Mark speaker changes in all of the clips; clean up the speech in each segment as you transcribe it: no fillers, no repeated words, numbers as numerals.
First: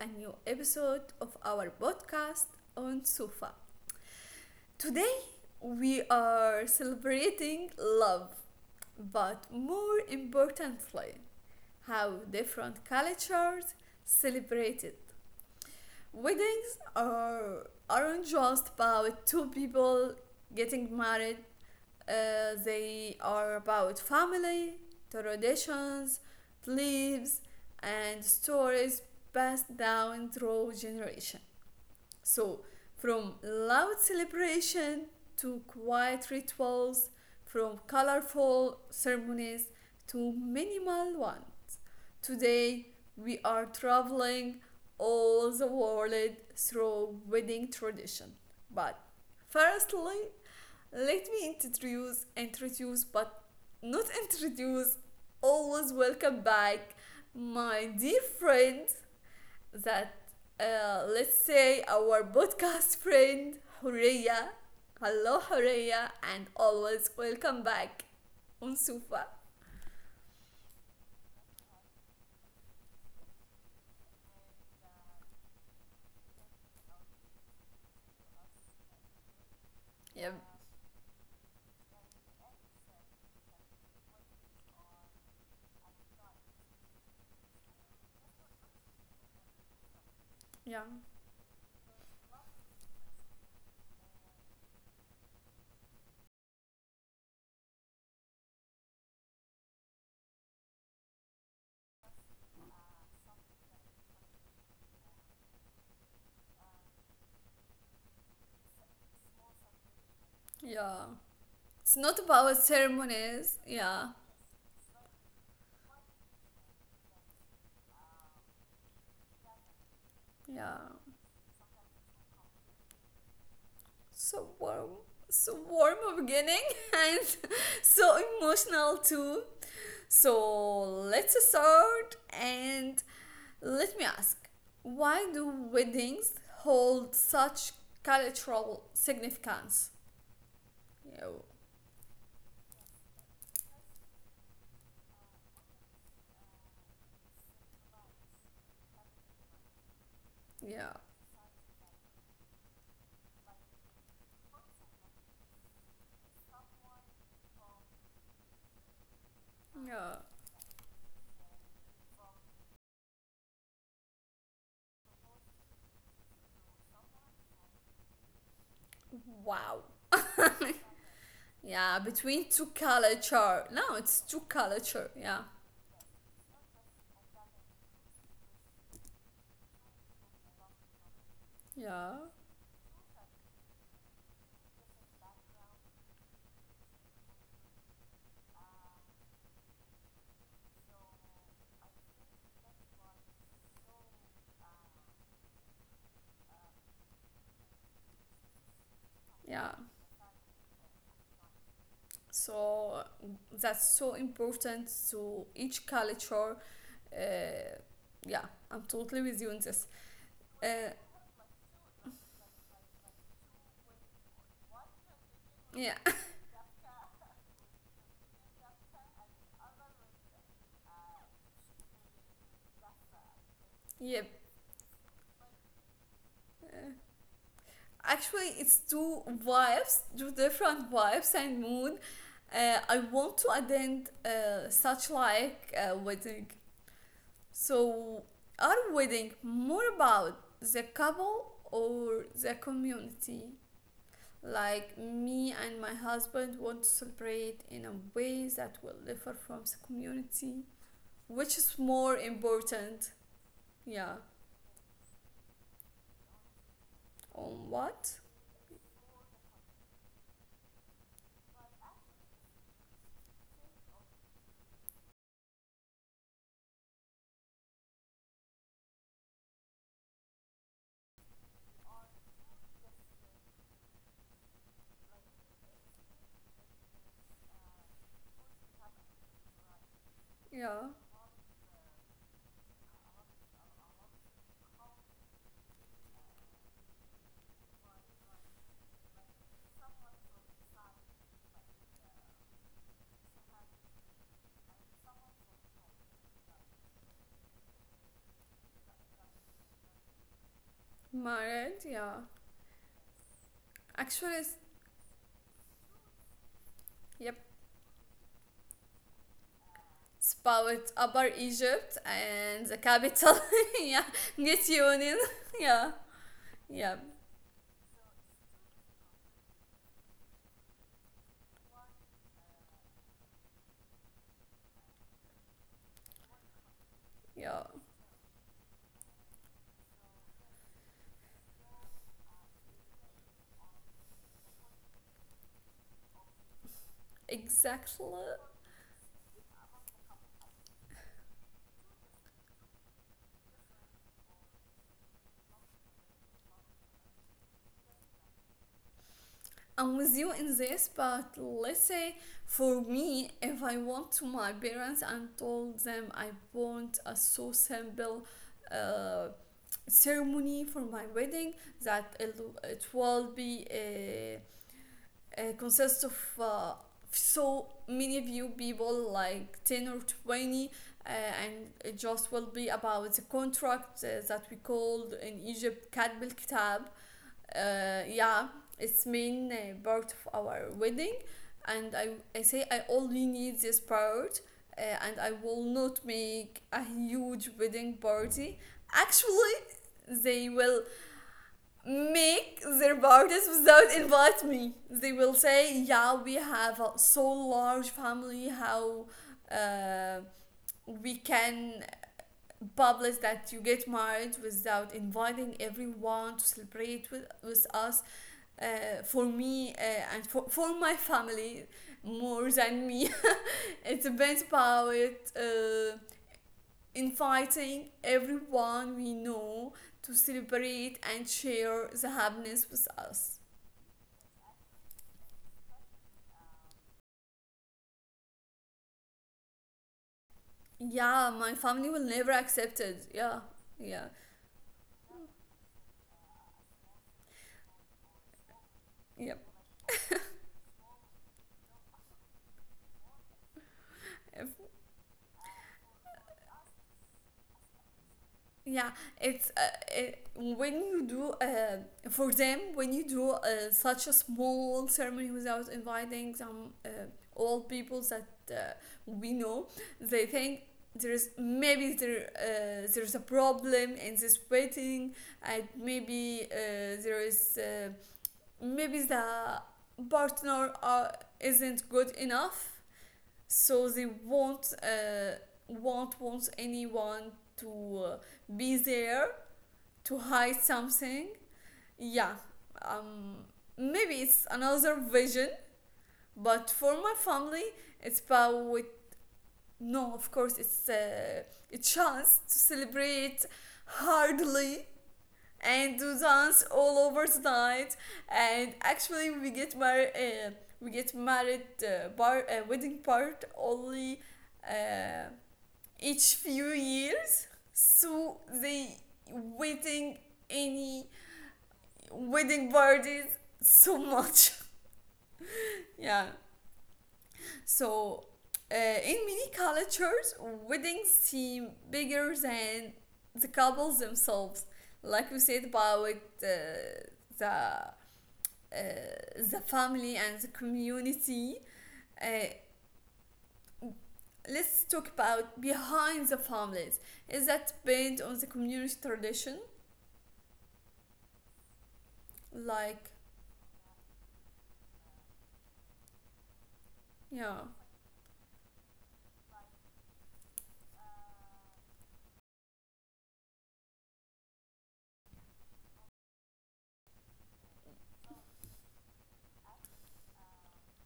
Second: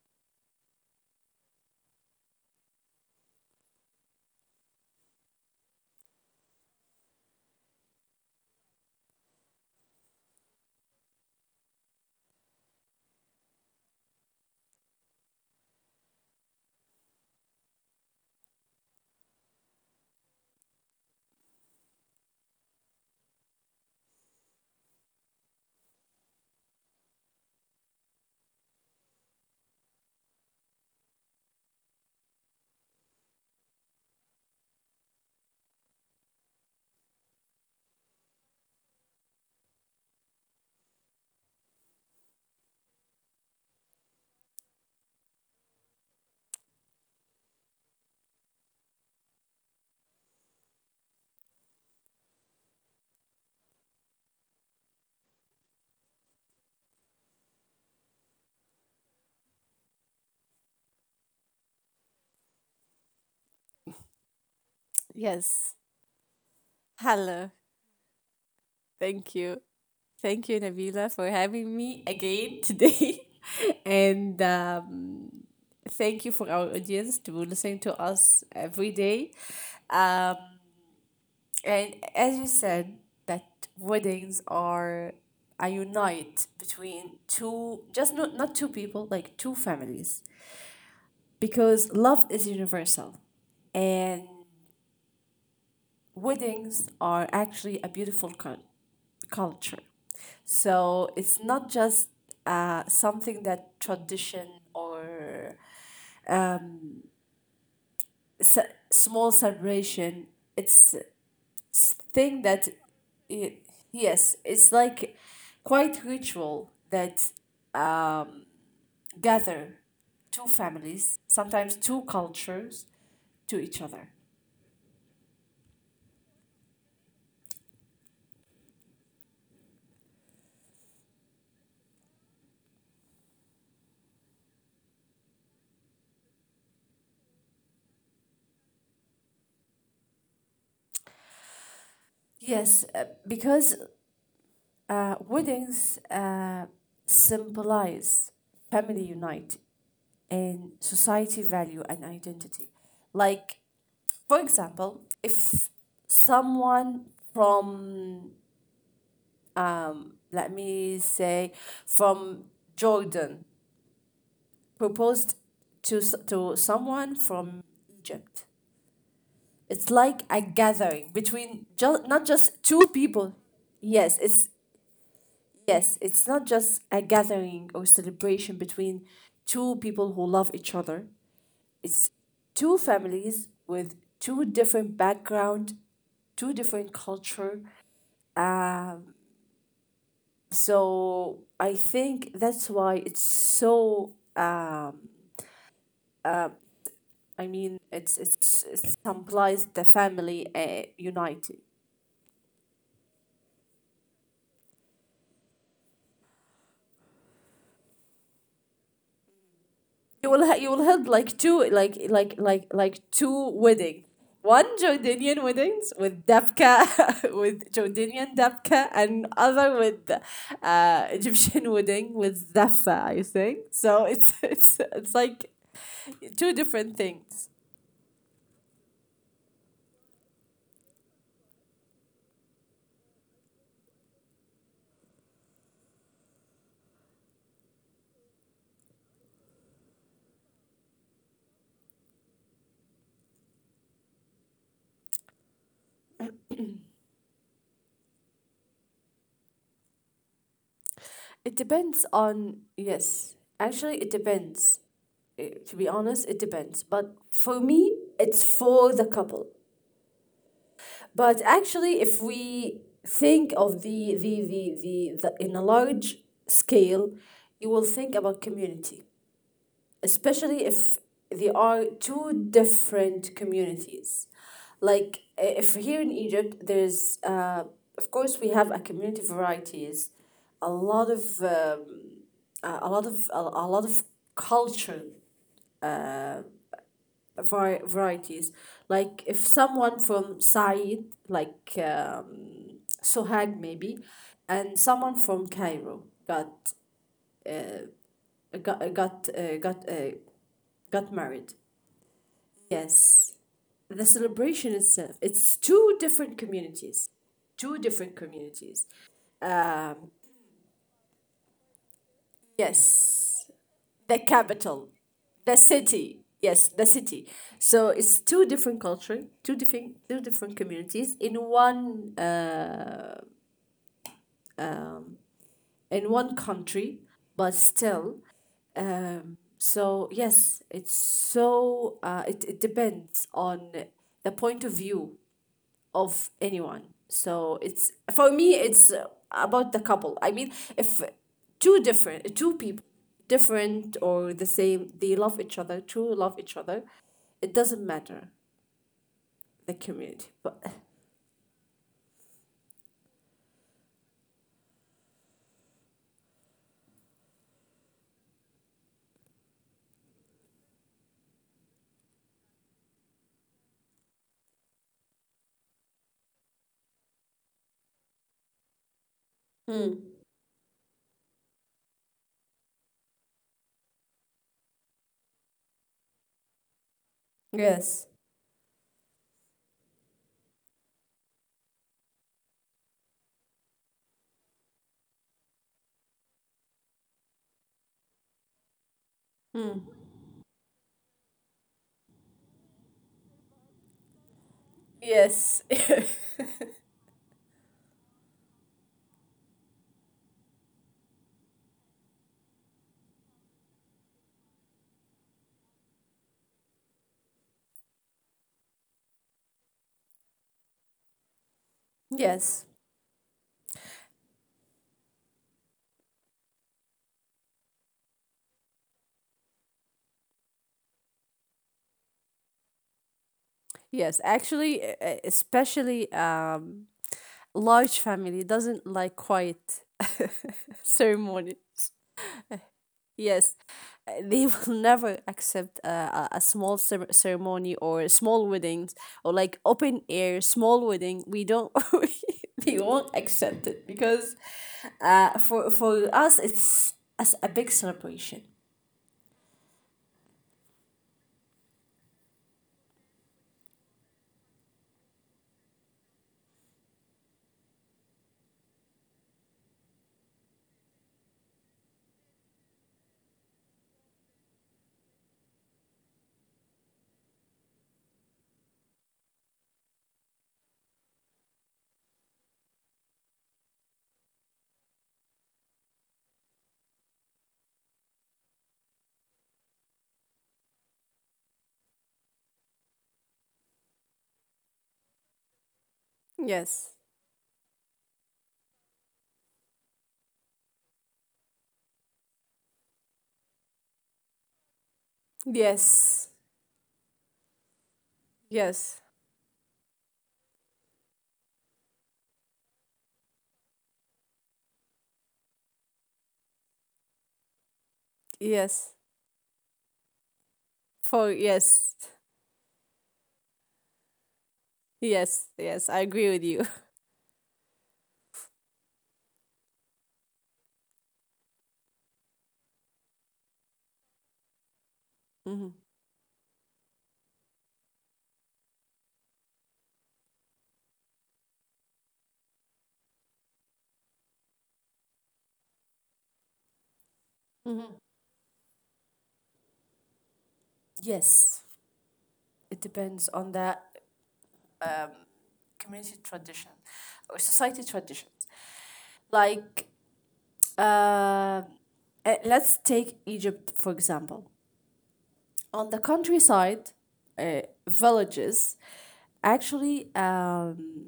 Speaker 1: a new episode of our podcast on Sufa. Today, we are celebrating love, but more importantly, how different cultures celebrate it. Weddings aren't just about two people getting married. They are about family, traditions, beliefs, and stories passed down through generation. So, from loud celebration to quiet rituals, from colorful ceremonies to minimal ones. Today, we are traveling all the world through wedding tradition. But firstly, let me introduce, introduce, but not introduce, always welcome back my dear friend that, let's say, our podcast friend, Horea. Hello,
Speaker 2: Yes.
Speaker 1: Horea, and always
Speaker 2: Hello.
Speaker 1: welcome back on
Speaker 2: Thank
Speaker 1: Sufa.
Speaker 2: you. Thank you, Nabila, for having me again today. and Thank you for our audience to listen to us every day. Um,
Speaker 1: Yep.
Speaker 2: and as you said, that weddings are a unite between two, just not two people, like two families.
Speaker 1: Yeah.
Speaker 2: Because love is universal and weddings are actually a beautiful culture. So it's not just something that tradition or ce- small celebration. It's
Speaker 1: Yeah.
Speaker 2: s-
Speaker 1: It's not
Speaker 2: thing
Speaker 1: about
Speaker 2: that it,
Speaker 1: ceremonies. Yeah.
Speaker 2: yes, it's like quite ritual that gather two
Speaker 1: Yeah.
Speaker 2: families, sometimes two cultures, to each other.
Speaker 1: So warm. So warm a beginning, and so emotional too. So let's start and let me ask, why do weddings hold such cultural significance? Yeah,
Speaker 2: Yes, because weddings symbolize family unite and
Speaker 1: yeah,
Speaker 2: society value and identity. Like, for example, if someone from,
Speaker 1: yeah.
Speaker 2: let me say, from Jordan proposed to, s- to someone from Egypt, it's
Speaker 1: Wow.
Speaker 2: like a gathering between
Speaker 1: Yeah,
Speaker 2: just not
Speaker 1: between
Speaker 2: just
Speaker 1: two
Speaker 2: two people.
Speaker 1: culture. No,
Speaker 2: Yes,
Speaker 1: it's two
Speaker 2: it's
Speaker 1: culture. Yeah,
Speaker 2: yes, it's not just a gathering or celebration between two people who love each other, it's
Speaker 1: yeah,
Speaker 2: two families with two different background, two different culture. um, so I think that's why it's so uh, I mean it's implies
Speaker 1: yeah.
Speaker 2: the family united.
Speaker 1: So that's so important to each culture. Uh, yeah, I'm totally with you on this.
Speaker 2: You will ha- you will
Speaker 1: Uh,
Speaker 2: held like two, like two weddings. One Jordanian weddings
Speaker 1: yeah,
Speaker 2: with Dafka, with Jordanian Dafka, and other with Egyptian wedding with Dafa, I think. So it's.
Speaker 1: yep.
Speaker 2: It's like two
Speaker 1: Uh,
Speaker 2: different things.
Speaker 1: Actually, it's two vibes, two different vibes and mood. I want to attend such like a wedding. So, our wedding more about the couple or the community? Like me and my husband want to celebrate in a way that will differ from the community,
Speaker 2: It
Speaker 1: which is
Speaker 2: depends
Speaker 1: more
Speaker 2: on,
Speaker 1: important.
Speaker 2: yes. Actually it
Speaker 1: Yeah.
Speaker 2: depends. To be honest, it depends. But for
Speaker 1: On
Speaker 2: me,
Speaker 1: what?
Speaker 2: it's for the couple. But actually, if we think of the in a large scale, you will think about community, especially if there are two different communities. If here in Egypt, there's of course we have a community varieties, a
Speaker 1: Yeah.
Speaker 2: lot of a lot of culture varieties. Like if someone from Said, like Sohag maybe, and someone from Cairo got got uh, got uh, got married.
Speaker 1: Married. Yeah.
Speaker 2: Yes, the
Speaker 1: Actually, it's-
Speaker 2: celebration itself. It's two different communities,
Speaker 1: yep.
Speaker 2: two different communities. Um.
Speaker 1: Spout Upper Egypt and the capital.
Speaker 2: Yes,
Speaker 1: Yeah,
Speaker 2: the
Speaker 1: get
Speaker 2: capital,
Speaker 1: union.
Speaker 2: the
Speaker 1: Yeah,
Speaker 2: city. Yes, the
Speaker 1: yeah,
Speaker 2: city. So it's two different culture, two different, two different communities in one. In one country, but
Speaker 1: yeah,
Speaker 2: still. So, yes, it depends on the point of view of anyone. So, it's
Speaker 1: exactly.
Speaker 2: for me, it's about the couple. I mean, if two different, two people, different or the same, they love each other, true love each other, it doesn't matter the
Speaker 1: I'm with
Speaker 2: community.
Speaker 1: you in
Speaker 2: But
Speaker 1: this, but let's say for me, if I went to my parents and told them I want a so simple uh, ceremony for my wedding, that it, it will be a consists of so many few people like 10 or
Speaker 2: Mm.
Speaker 1: 20, uh, and it just will be about the contract that we called in egypt كتب الكتاب.
Speaker 2: Yes.
Speaker 1: Yeah, it's main part of our wedding. And I say I only need this part. And I will not make a huge wedding party. Actually
Speaker 2: Mm.
Speaker 1: they will make their borders without invite me. They will
Speaker 2: Yes.
Speaker 1: say, "Yeah, we have a so large family. How uh, we can publish that you get married without inviting everyone to celebrate with us? For me and for my family, more
Speaker 2: yes.
Speaker 1: than me. It depends about inviting everyone we know." To celebrate and share the happiness with us.
Speaker 2: Yes, actually, especially large family doesn't like quiet
Speaker 1: Yeah,
Speaker 2: ceremonies.
Speaker 1: my family will never accept it. Yeah.
Speaker 2: Yes,
Speaker 1: Yeah.
Speaker 2: they will never accept a small ceremony or small weddings or
Speaker 1: Yeah.
Speaker 2: like open air small wedding. We don't. They won't accept it because for us it's as a big celebration.
Speaker 1: Yeah, it's when you do, for them, when you do such a small ceremony without inviting some old people that we know, they think there's maybe there there's a problem in this wedding, and there is uh, maybe the partner isn't good enough, so they won't want anyone to be there, to hide something. Yeah. Um, maybe it's another vision, but
Speaker 2: Yes.
Speaker 1: for my family, it's about, no, of course it's a chance to celebrate hardly and to
Speaker 2: Yes.
Speaker 1: dance all over the night. And
Speaker 2: Yes.
Speaker 1: actually we get married, bar wedding part only, uh, each few years, so
Speaker 2: Yes.
Speaker 1: they waiting any
Speaker 2: For yes.
Speaker 1: wedding parties so much.
Speaker 2: Yes. Yes. I agree
Speaker 1: Yeah.
Speaker 2: with you.
Speaker 1: So in many cultures, weddings seem bigger than the couples themselves. Like we said
Speaker 2: Hmm.
Speaker 1: about the uh, the family and the community. uh, let's talk about behind the families. Is that
Speaker 2: Hmm.
Speaker 1: based on the community tradition?
Speaker 2: Yes, it
Speaker 1: Like,
Speaker 2: depends on the community tradition or
Speaker 1: yeah.
Speaker 2: society traditions. Like, uh, let's take Egypt for example. On the countryside, uh, villages, actually,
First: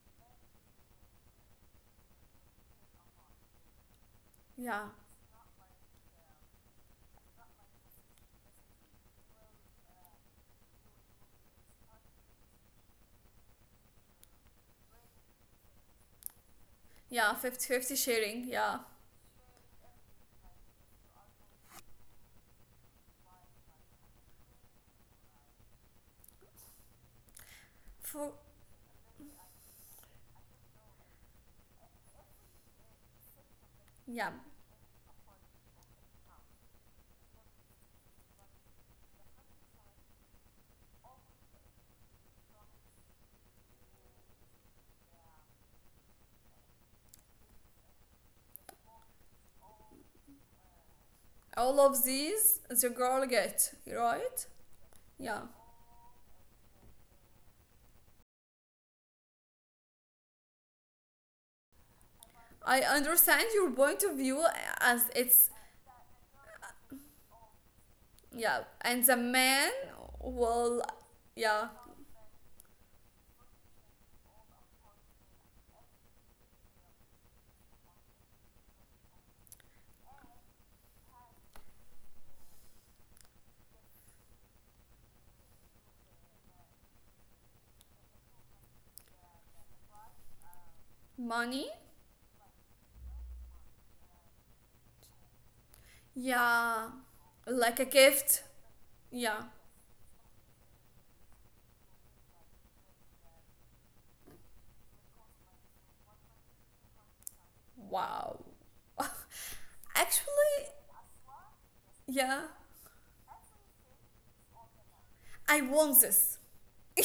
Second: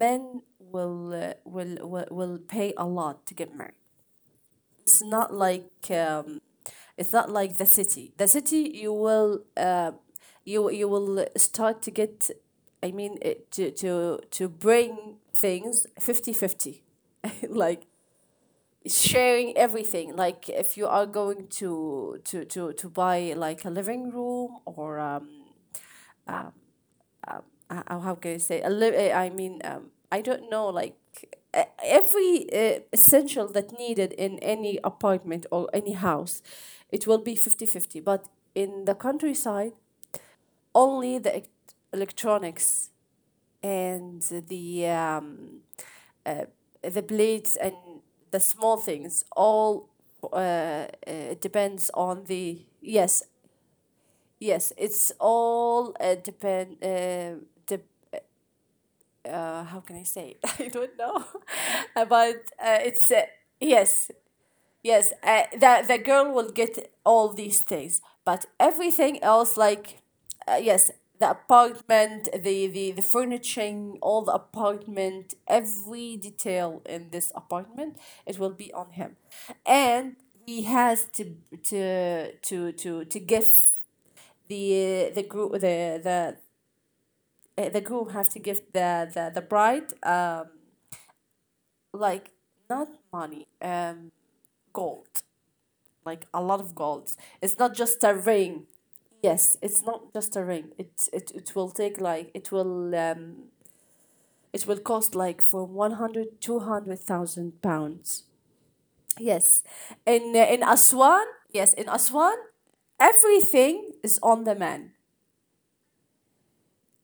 Speaker 2: men will pay a lot to get married.
Speaker 1: yeah
Speaker 2: it's not like um, it's not like the city you will you will start to get, I mean it, to bring things 50 50,
Speaker 1: yeah 50
Speaker 2: like
Speaker 1: 50 sharing, yeah.
Speaker 2: sharing everything, like if you are going to buy like a living room, or how
Speaker 1: For
Speaker 2: can I say a I mean I don't know, like every essential that needed
Speaker 1: yeah,
Speaker 2: in any apartment or any house, it will be 50-50. But in the countryside, only the electronics and the um, uh, the blades and the small things all uh, uh,
Speaker 1: all
Speaker 2: depends
Speaker 1: of
Speaker 2: on
Speaker 1: these
Speaker 2: the,
Speaker 1: the girl
Speaker 2: yes,
Speaker 1: get right.
Speaker 2: yes, it's
Speaker 1: Yeah,
Speaker 2: all depend, de- how can I say? I don't know, but
Speaker 1: I
Speaker 2: it's
Speaker 1: understand your point
Speaker 2: yes,
Speaker 1: of view, as
Speaker 2: yes.
Speaker 1: it's.
Speaker 2: The girl will get all these things, but
Speaker 1: Yeah, and the
Speaker 2: everything else,
Speaker 1: man
Speaker 2: like
Speaker 1: will.
Speaker 2: yes, the
Speaker 1: Yeah,
Speaker 2: apartment, the furnishing, all the apartment, every detail in this apartment, it will be on him, and he has to give the the group the the the groom have to give the bride,
Speaker 1: money.
Speaker 2: like, not money, gold, like a lot of
Speaker 1: Yeah,
Speaker 2: gold. It's not
Speaker 1: like a
Speaker 2: just a
Speaker 1: gift.
Speaker 2: ring.
Speaker 1: Yeah.
Speaker 2: Yes, it's not just a ring. It will take like it will cost like from 100 200,000 pounds.
Speaker 1: Wow.
Speaker 2: Yes.
Speaker 1: Actually.
Speaker 2: In Aswan, yes, in Aswan,
Speaker 1: Yeah,
Speaker 2: everything is on the man.
Speaker 1: I want this.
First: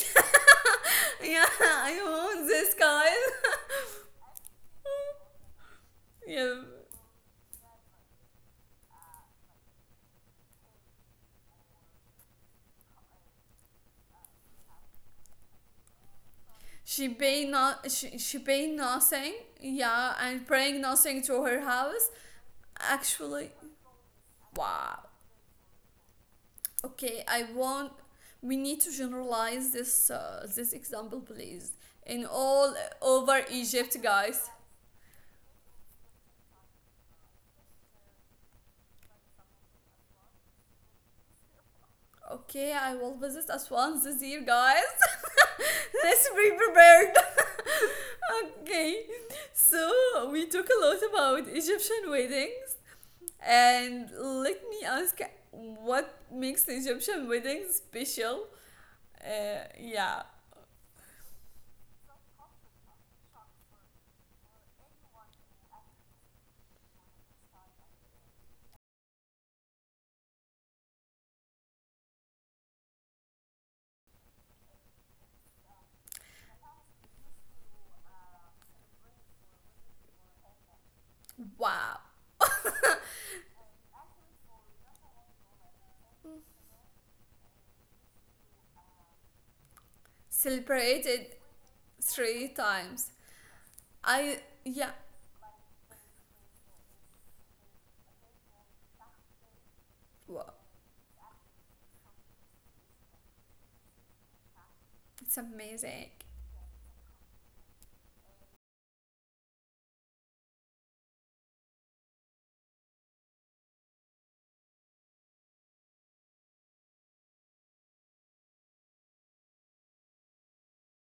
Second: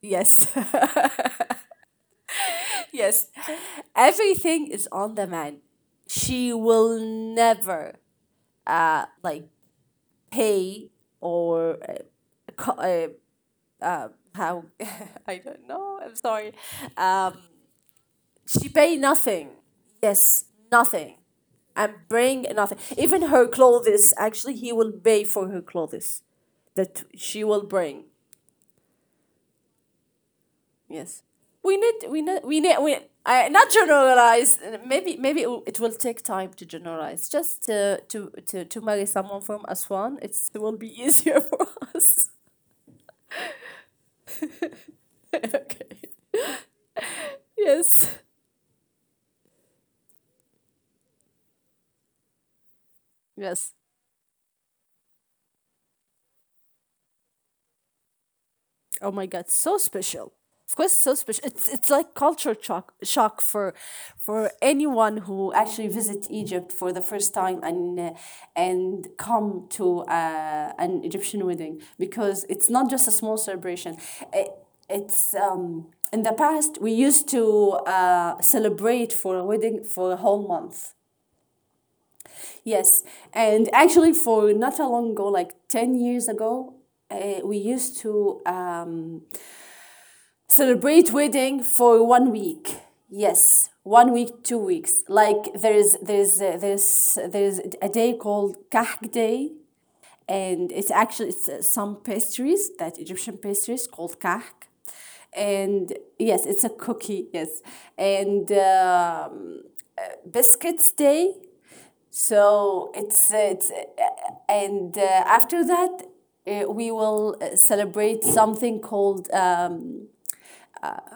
Speaker 2: Yes.
Speaker 1: Yeah, I want this, guys.
Speaker 2: Yes. Everything is on the man. She
Speaker 1: Yeah.
Speaker 2: will never like pay or co- uh, uh, how I don't know. I'm sorry. Um,
Speaker 1: She pay
Speaker 2: she paid
Speaker 1: nothing.
Speaker 2: nothing.
Speaker 1: Yeah,
Speaker 2: Yes,
Speaker 1: and bring
Speaker 2: nothing.
Speaker 1: nothing to her
Speaker 2: And
Speaker 1: house.
Speaker 2: bring nothing. Even her
Speaker 1: Actually,
Speaker 2: clothes. Actually, he will
Speaker 1: wow.
Speaker 2: pay for her clothes that
Speaker 1: Okay, I
Speaker 2: she will
Speaker 1: want.
Speaker 2: bring.
Speaker 1: We need to generalize this this example,
Speaker 2: Yes,
Speaker 1: please,
Speaker 2: we need. We
Speaker 1: in
Speaker 2: need. We
Speaker 1: all
Speaker 2: need. We.
Speaker 1: over
Speaker 2: I not
Speaker 1: Egypt, guys.
Speaker 2: generalize. Maybe maybe it will- take time to generalize. Just to marry someone from Aswan, it will be easier for us.
Speaker 1: Okay, I will visit Aswan this year, guys.
Speaker 2: Okay.
Speaker 1: Let's be prepared.
Speaker 2: Yes.
Speaker 1: Okay, so we talk a lot about Egyptian weddings,
Speaker 2: Yes.
Speaker 1: and let me ask, what makes Egyptian weddings special?
Speaker 2: Oh my god, so
Speaker 1: Yeah.
Speaker 2: special. Of course, so special. It's like culture shock for anyone who actually visit Egypt for the first time and come to an Egyptian wedding, because it's not just a small celebration. It, it's In the past we used to celebrate for a wedding for a whole month.
Speaker 1: Wow.
Speaker 2: Yes, and actually, for not a long ago, like 10 years ago, we used to celebrate
Speaker 1: Celebrated
Speaker 2: wedding for one
Speaker 1: three
Speaker 2: week.
Speaker 1: times.
Speaker 2: Yes, one
Speaker 1: I
Speaker 2: week, two
Speaker 1: yeah.
Speaker 2: weeks. Like there's there's a day called Kahk Day,
Speaker 1: Wow.
Speaker 2: and it's actually it's some pastries that Egyptian pastries called Kahk,
Speaker 1: It's
Speaker 2: and
Speaker 1: amazing.
Speaker 2: yes, it's a cookie. Yes, and biscuits day. So it's and after that, we will celebrate something called,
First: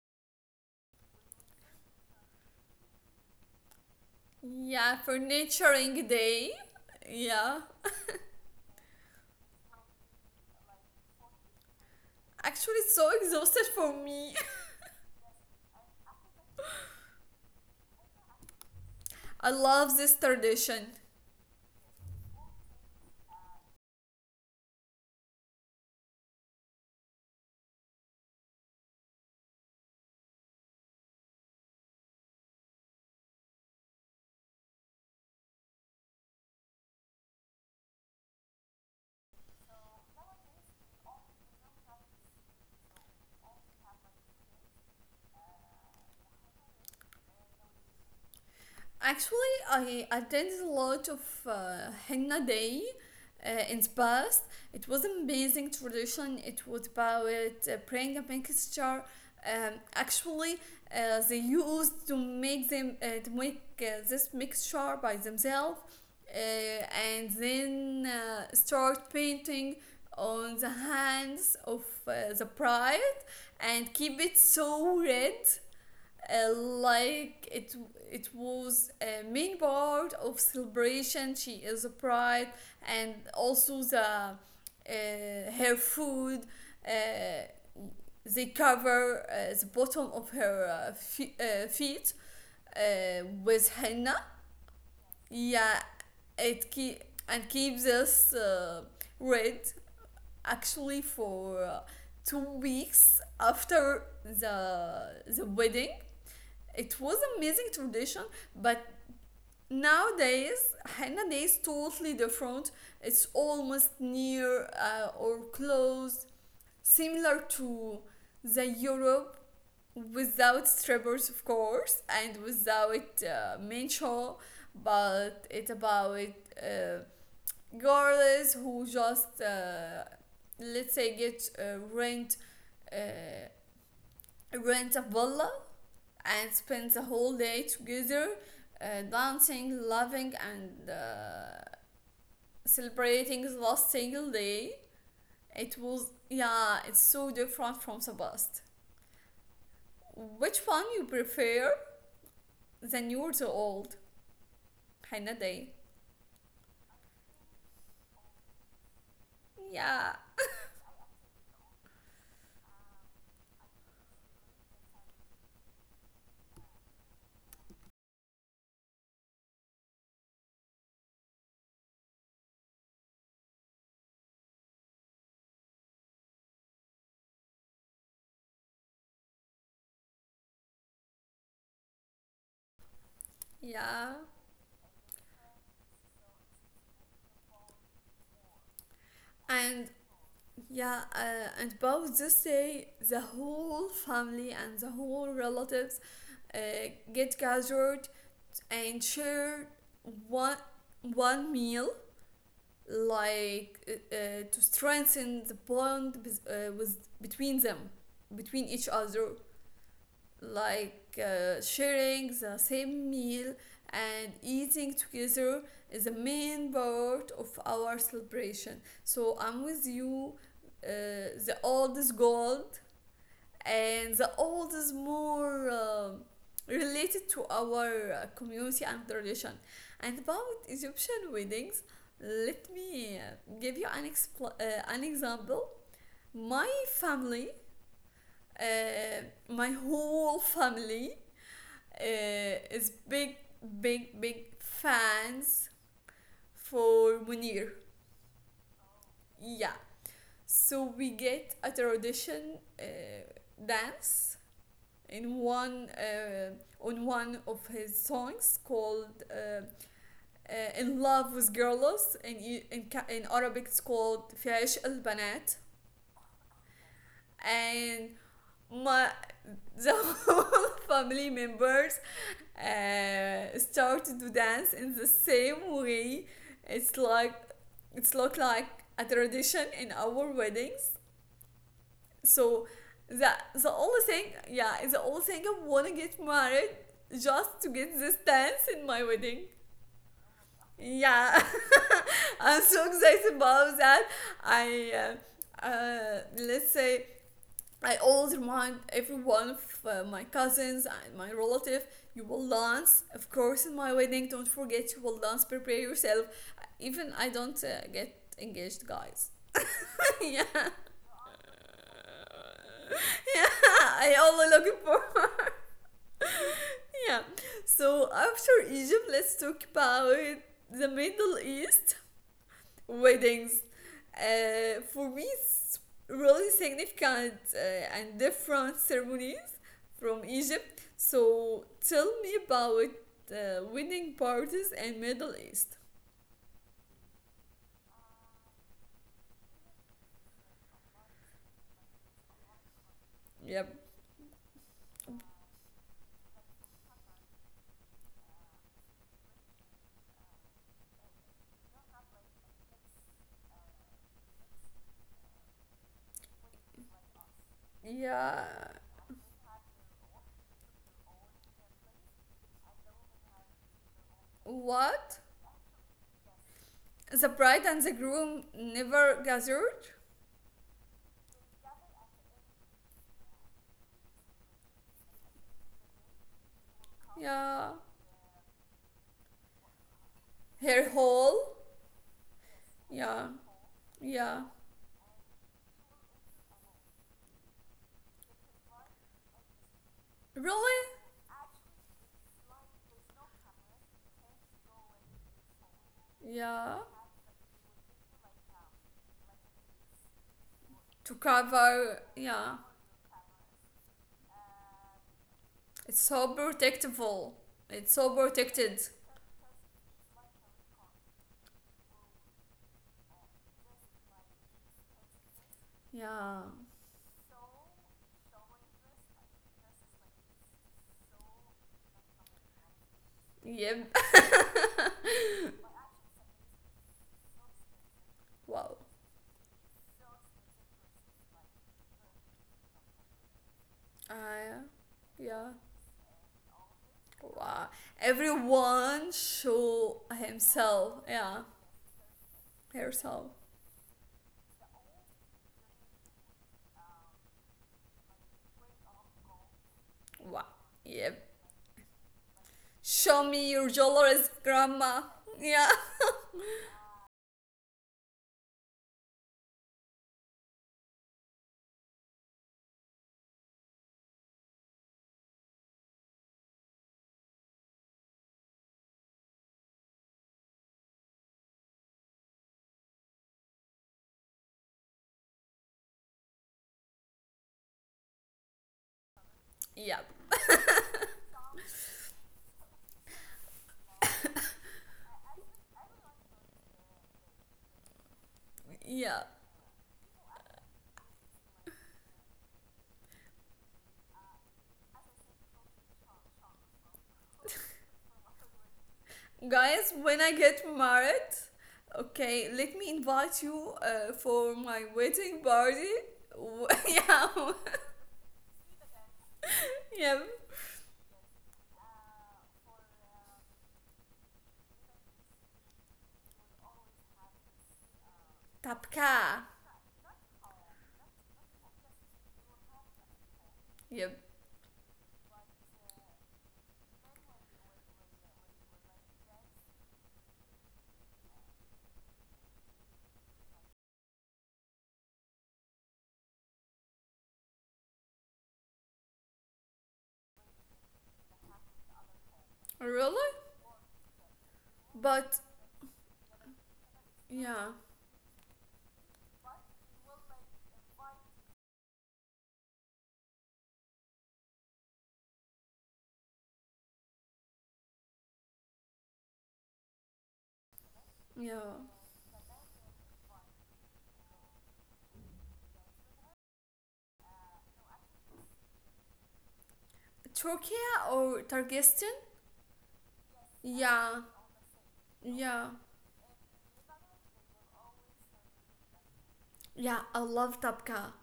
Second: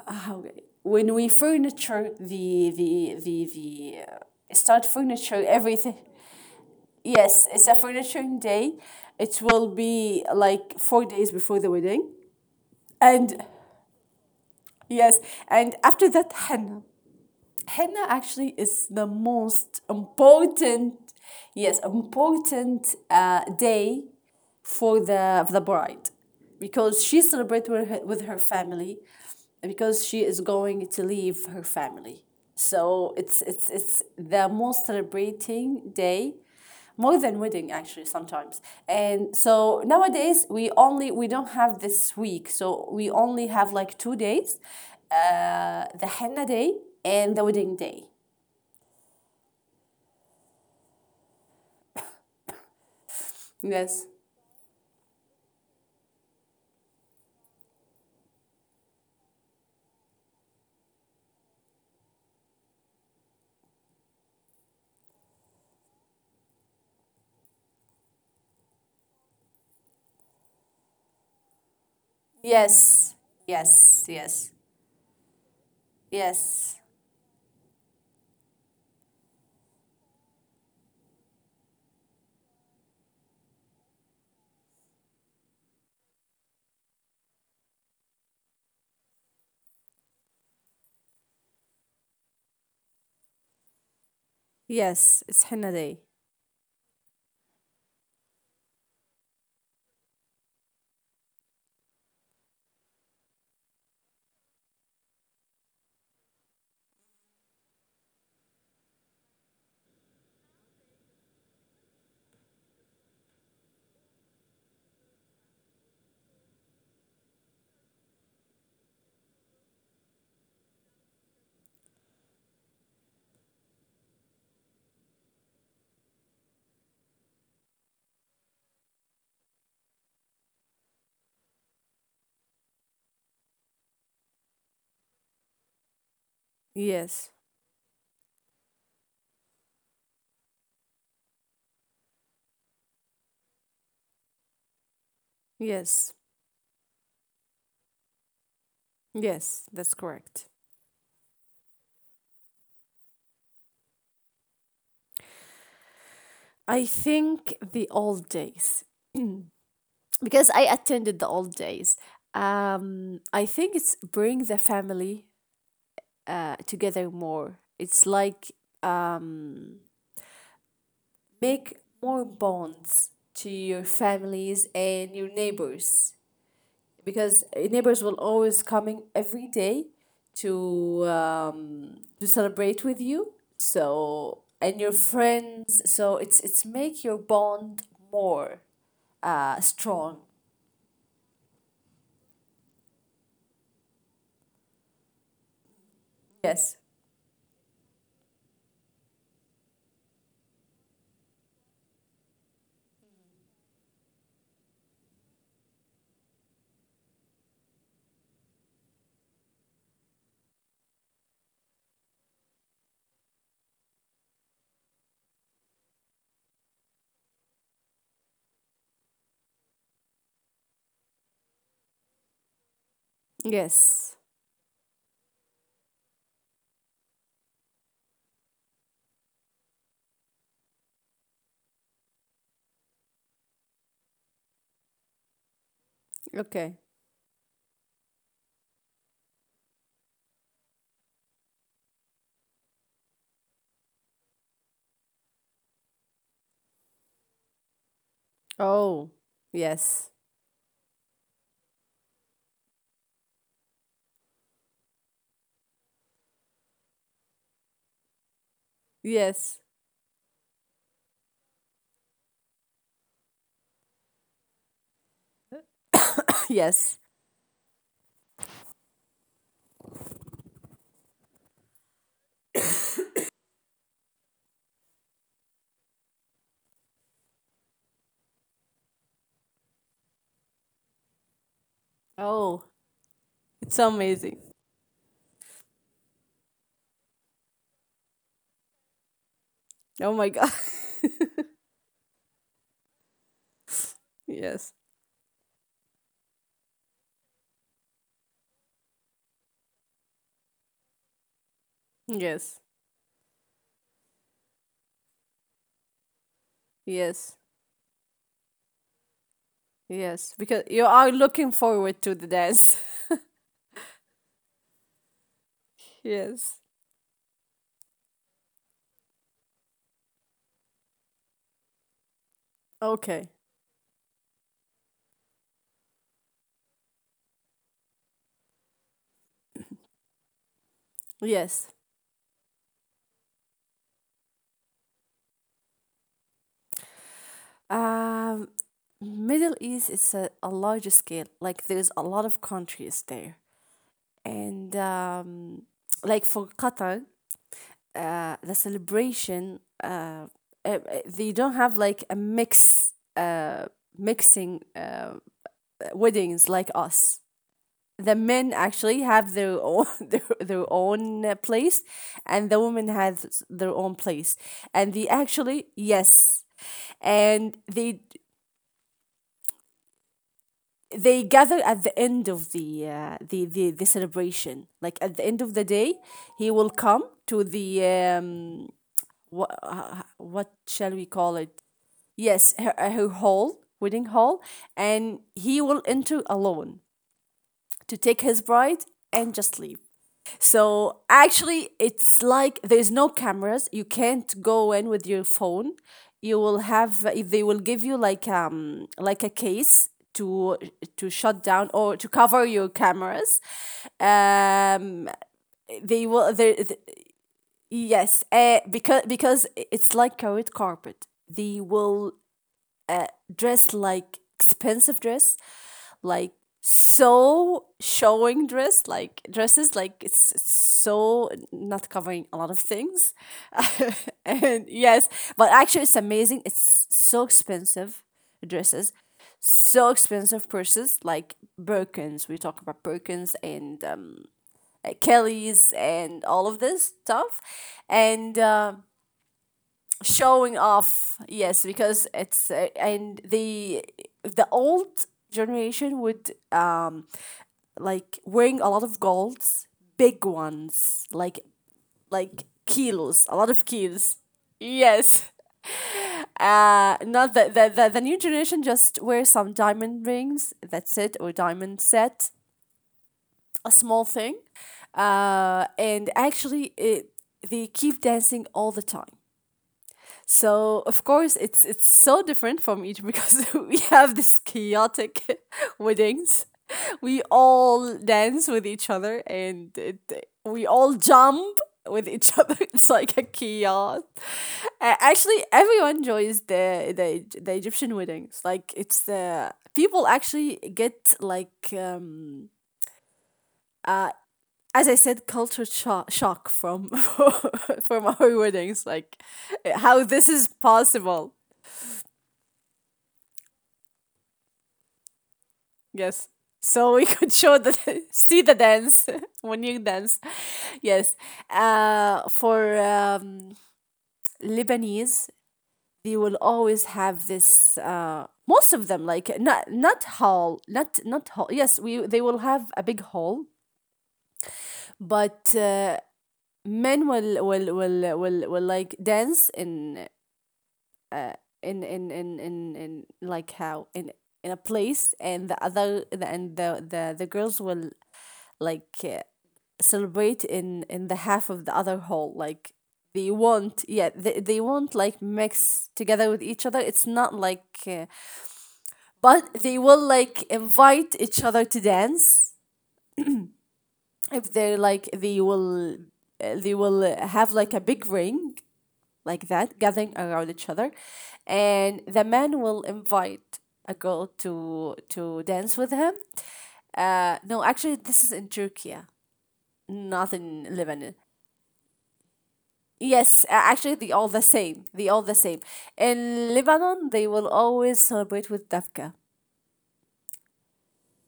Speaker 2: how, when we furniture the start
Speaker 1: Yeah, for
Speaker 2: furniture everything.
Speaker 1: Naturing Day.
Speaker 2: Yes,
Speaker 1: Yeah.
Speaker 2: it's a furnituring day. It will be like 4 days before the wedding,
Speaker 1: Actually, it's so
Speaker 2: and
Speaker 1: exhausted for me.
Speaker 2: yes, and after that, henna. Henna actually is the
Speaker 1: I
Speaker 2: most
Speaker 1: love this tradition.
Speaker 2: important, yes, important day for the bride, because she celebrates with with her family, because she is going to leave her family. So it's the most celebrating day, more than wedding actually sometimes. And so nowadays we only, we don't have this week, so we only have like 2 days, the henna day and the wedding day.
Speaker 1: Actually, I attended a lot of henna day in the
Speaker 2: Yes.
Speaker 1: past. It was an amazing tradition. It was about praying a mixture. Actually, they used to make them to make this mixture by themselves, and then start painting on the hands of the bride,
Speaker 2: Yes.
Speaker 1: and
Speaker 2: Yes,
Speaker 1: keep it
Speaker 2: yes.
Speaker 1: so red, uh,
Speaker 2: Yes.
Speaker 1: like it it was a main part of celebration, she is a bride. And also the her food, uh, the bottom of her feet with henna.
Speaker 2: Yes, it's henna
Speaker 1: Yeah,
Speaker 2: day.
Speaker 1: it keep and keeps us red, actually for 2 weeks after the wedding. It was amazing tradition, but nowadays henna day is totally different. It's almost near, or close, similar to the Europe, without strippers, of course, and without mencho. But it's about girls who just, let's say get rent uh, rent a villa and spend the
Speaker 2: Yes,
Speaker 1: whole day together, dancing, loving, and celebrating the last single day. It was,
Speaker 2: yes,
Speaker 1: yeah, it's so different from the past.
Speaker 2: yes, that's correct.
Speaker 1: Which one you prefer? The new or the old? Hannah Day.
Speaker 2: I think the old days,
Speaker 1: Yeah,
Speaker 2: because I attended the old days. I think it's bring the family together more. It's like um, make more bonds to your families and your neighbors. Because neighbors will always coming every day to celebrate with you.
Speaker 1: yeah.
Speaker 2: So, and your friends. So it's make your bond more
Speaker 1: And
Speaker 2: strong.
Speaker 1: yeah, and about this day, the whole family and the whole relatives uh,
Speaker 2: Yes.
Speaker 1: get gathered and share one one meal, to strengthen the bond with between them, between each other, like sharing the same meal and eating together is a main part of our celebration. So I'm with you, the oldest gold,
Speaker 2: Yes.
Speaker 1: and the old is more related to our community and tradition. And about Egyptian weddings, let me give you an example. My
Speaker 2: Okay.
Speaker 1: family, uh, my whole family, is big fans for Munir.
Speaker 2: Oh,
Speaker 1: Yeah.
Speaker 2: yes.
Speaker 1: So we get a tradition dance in one on one of his songs called
Speaker 2: Yes.
Speaker 1: "In Love with Girls", and in Arabic it's called "في عشق البنات",
Speaker 2: Yes.
Speaker 1: and my the whole family members started to dance in the same way. It's like, it's look like a tradition in our weddings.
Speaker 2: Oh,
Speaker 1: So the
Speaker 2: it's
Speaker 1: the only thing,
Speaker 2: amazing.
Speaker 1: yeah, the only thing I wanna get married just to get this dance in my wedding.
Speaker 2: Oh my God.
Speaker 1: Yeah, I'm so excited about that.
Speaker 2: Yes.
Speaker 1: I let's say I always remind everyone of my cousins and my relative. You will
Speaker 2: Yes.
Speaker 1: dance, of course, in my wedding. Don't forget, you will dance. Prepare yourself. Even I
Speaker 2: Yes.
Speaker 1: don't get engaged, guys.
Speaker 2: Yes.
Speaker 1: Yeah.
Speaker 2: Because you are looking forward to the dance.
Speaker 1: I only looking for
Speaker 2: Yes.
Speaker 1: yeah. So after Egypt, let's talk about the Middle East
Speaker 2: Okay.
Speaker 1: weddings. For me, it's really significant and different ceremonies from Egypt. So
Speaker 2: Yes.
Speaker 1: tell me about wedding parties in Middle East.
Speaker 2: Um, Middle East is a larger scale. Like there's a lot of countries there,
Speaker 1: Yep.
Speaker 2: and like for Qatar, uh, the celebration, uh, uh, they don't have like a mixing weddings like us. The
Speaker 1: Yeah.
Speaker 2: men actually have their own their own place, and the women have their own place, and they
Speaker 1: What?
Speaker 2: actually, yes,
Speaker 1: The
Speaker 2: and
Speaker 1: bride and the groom never gathered.
Speaker 2: they gather at the end of the the celebration, like at the end of the day, he will come to
Speaker 1: Yeah.
Speaker 2: the what shall
Speaker 1: Her
Speaker 2: we call
Speaker 1: hole.
Speaker 2: it, yes, her
Speaker 1: Yeah,
Speaker 2: hall, wedding hall,
Speaker 1: yeah.
Speaker 2: and he will enter alone to take his bride and just leave.
Speaker 1: Really?
Speaker 2: So actually, it's like there's no cameras. You can't go in with your phone. You will
Speaker 1: Yeah.
Speaker 2: have They will give you like a case to
Speaker 1: To
Speaker 2: shut down or
Speaker 1: cover.
Speaker 2: to cover
Speaker 1: Yeah.
Speaker 2: your cameras. Um,
Speaker 1: It's
Speaker 2: they will
Speaker 1: so
Speaker 2: they, th-
Speaker 1: protectable. It's so
Speaker 2: Yes,
Speaker 1: protected.
Speaker 2: because it's like carrot carpet. They will dressed like expensive dress, like
Speaker 1: Yeah.
Speaker 2: so showing dress, like dresses, like it's so not covering a lot of things.
Speaker 1: Yep.
Speaker 2: And yes, but actually, it's amazing. It's so expensive
Speaker 1: Wow.
Speaker 2: dresses, so expensive purses, like Birkins. We talk about Birkins and
Speaker 1: I. Yeah.
Speaker 2: Kelly's and all of this stuff.
Speaker 1: Wow.
Speaker 2: And
Speaker 1: Everyone show
Speaker 2: showing
Speaker 1: himself.
Speaker 2: off,
Speaker 1: Yeah.
Speaker 2: yes, because it's and
Speaker 1: Herself.
Speaker 2: the old generation would like wearing a lot of golds, big
Speaker 1: Wow.
Speaker 2: ones,
Speaker 1: Yep.
Speaker 2: like
Speaker 1: Show
Speaker 2: kilos, a lot
Speaker 1: me
Speaker 2: of
Speaker 1: your
Speaker 2: kilos.
Speaker 1: dollars, grandma.
Speaker 2: Yes,
Speaker 1: Yeah.
Speaker 2: not the, the new generation just wears some diamond rings, that's it, or diamond set, a small thing. And actually they keep dancing all the time. So of course it's so different from each, because we have this chaotic weddings. We all dance with each other, and
Speaker 1: Yeah.
Speaker 2: we all jump with each other. It's like a chaos. Everyone enjoys the Egyptian weddings. Like it's
Speaker 1: Yeah.
Speaker 2: the people actually get like uh as I said, shock from from our weddings. Like how
Speaker 1: Guys,
Speaker 2: this
Speaker 1: when I
Speaker 2: is
Speaker 1: get
Speaker 2: possible.
Speaker 1: married, okay, let me invite you for my wedding party.
Speaker 2: Yes. So we
Speaker 1: Yeah,
Speaker 2: could show the see the dance when you dance.
Speaker 1: yeah,
Speaker 2: Yes. For Lebanese, they will always have this. Most of them,
Speaker 1: tapka,
Speaker 2: like not hall. Yes, we they will have a big hall,
Speaker 1: yep.
Speaker 2: but men will like dance in uh, in like how in a place, and the other the, and the, the girls will like celebrate in the half of the other whole, like they
Speaker 1: Really?
Speaker 2: won't, yeah, they won't like
Speaker 1: But
Speaker 2: mix together with each other. It's not like
Speaker 1: yeah,
Speaker 2: but they will like invite each other to dance. If they're like they will have like a big ring like that, gathering around each other,
Speaker 1: yeah,
Speaker 2: and the man will invite a girl to dance with him. No, actually this is in Turkey, yeah, not in
Speaker 1: Turkey
Speaker 2: Lebanon.
Speaker 1: or Targistan?
Speaker 2: Yes, actually, they all
Speaker 1: Yeah,
Speaker 2: the same. They all the same.
Speaker 1: yeah,
Speaker 2: In Lebanon, they will always celebrate with Davka.
Speaker 1: yeah. I love tapka,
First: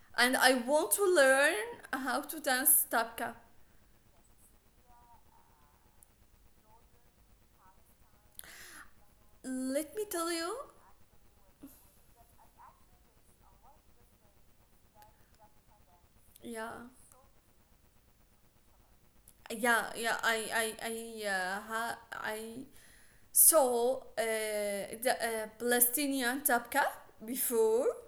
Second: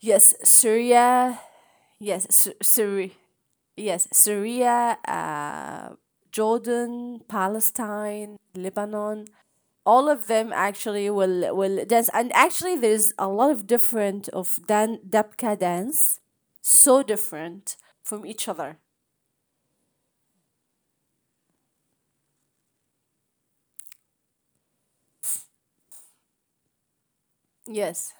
Speaker 2: Yes,
Speaker 1: and I want to
Speaker 2: Syria.
Speaker 1: learn how
Speaker 2: Yes,
Speaker 1: to
Speaker 2: Sy-
Speaker 1: dance
Speaker 2: Syria.
Speaker 1: tapka.
Speaker 2: Yes, Syria. Jordan, Palestine, Lebanon.
Speaker 1: Let
Speaker 2: All
Speaker 1: me
Speaker 2: of
Speaker 1: tell
Speaker 2: them
Speaker 1: you,
Speaker 2: actually will dance, and actually, there's a lot of different of dan Dabka dance,
Speaker 1: yeah,
Speaker 2: so different from each other.
Speaker 1: yeah, yeah. I saw the Palestinian Tabqa before,
Speaker 2: Yes.